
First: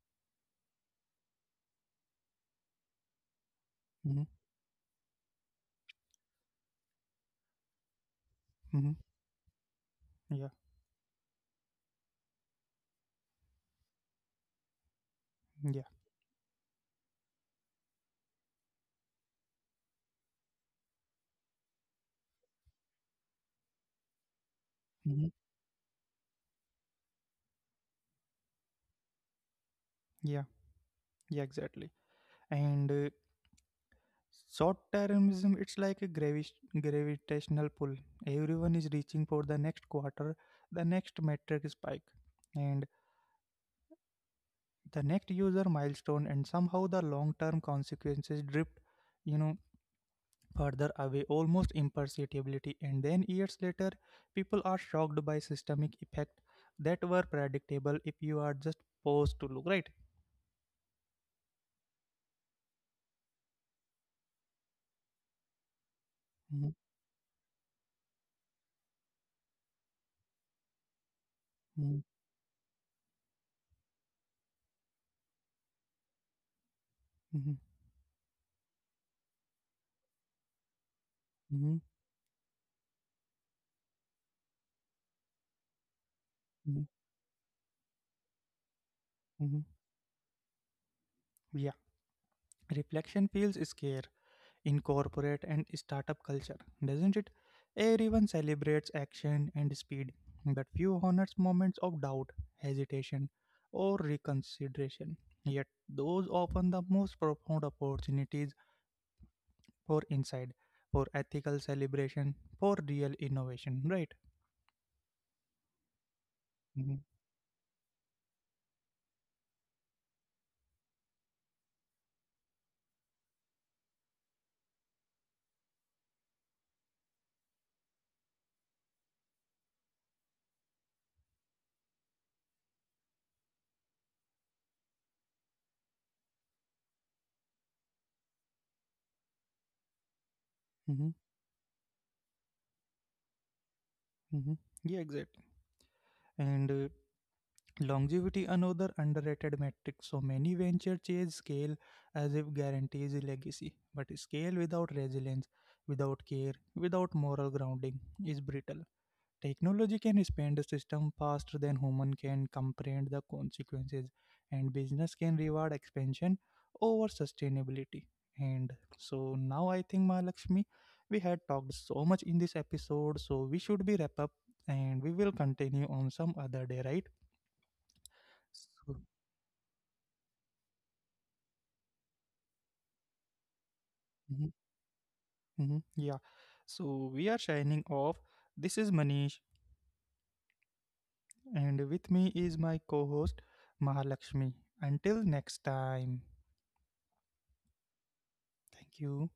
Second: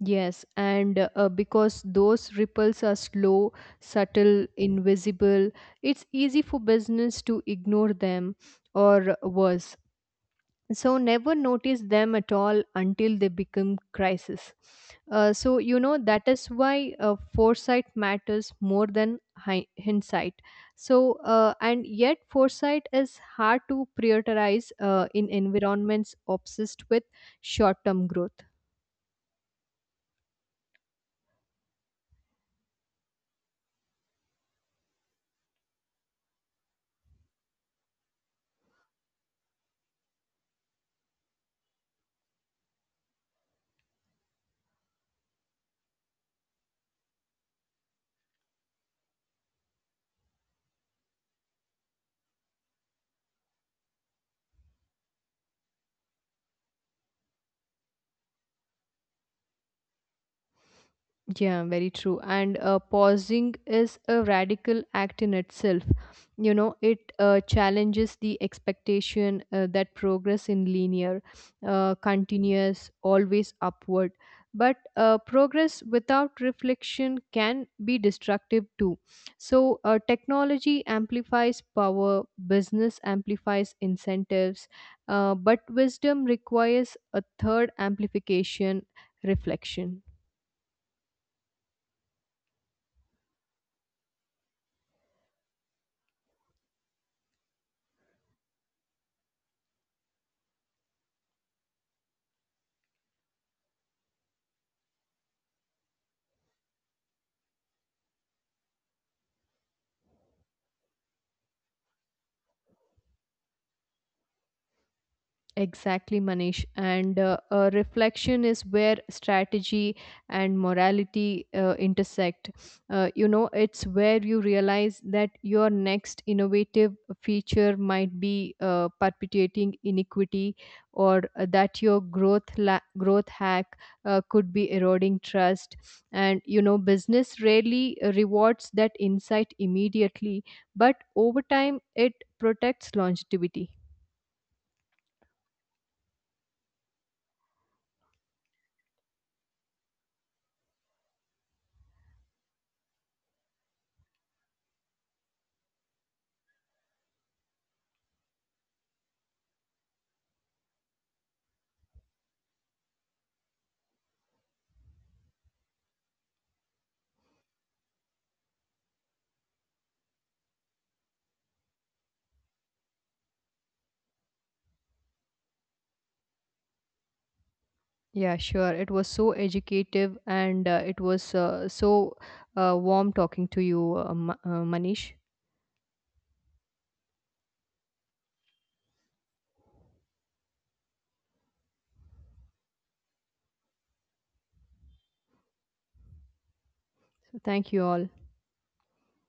Yes, and because those ripples are slow, Mm-hmm. subtle, invisible, it's easy for business to ignore them Mm-hmm. or worse, so never notice them at all until they become crisis. Yeah, yeah. That is why foresight matters more than hindsight. So, and yet foresight is hard to prioritize in Mm-hmm. environments obsessed with short term growth. Yeah, yeah, exactly. And Short-termism, it's like a gravitational pull. Everyone is reaching for the next quarter, the next metric spike, and the next user milestone, and somehow the long-term consequences drift, you know, further away, almost imperceptibly. And then years later, people are shocked by systemic effect that were predictable if you are just posed to look, right. Yeah, very true. And pausing is a radical act in itself. You know, Mhm, it challenges the expectation that progress in linear, mhm, continuous, always upward. But progress without reflection can mhm, be destructive too. So, technology amplifies mhm, power, business amplifies incentives, but wisdom requires mhm, a third amplification: mhm. reflection. Yeah, reflection feels scare in corporate and startup culture, doesn't it? Everyone celebrates action and speed, but few honors moments of doubt, hesitation, or reconsideration. Yet, those often the most profound opportunities for insight, for ethical celebration, for real innovation, right? Exactly, Manish. Mm-hmm. And reflection is where strategy and morality intersect. It's where you realize that your next innovative feature might be perpetuating inequity, or that your growth hack could be eroding trust. And you know, business rarely rewards that insight immediately, but Mm-hmm. over time, it protects longevity. Mm-hmm. Yeah, exactly. And Longevity, another underrated metric. So many venture chase scale as if guarantees legacy, but scale without resilience, without care, without moral grounding is brittle. Technology can expand a system faster than human can comprehend the consequences, and business can reward expansion over sustainability. And so now I think, Mahalakshmi, we had talked so much in this episode, so we should be wrap up, and we will continue on some other day, right? Yeah, sure. So It was so educative and it was so warm talking to you, Mhm, Manish. mhm. Yeah. So we are signing off. This is Manish, and with me is my co host, Mahalakshmi. Until next time, So thank you all. thank you.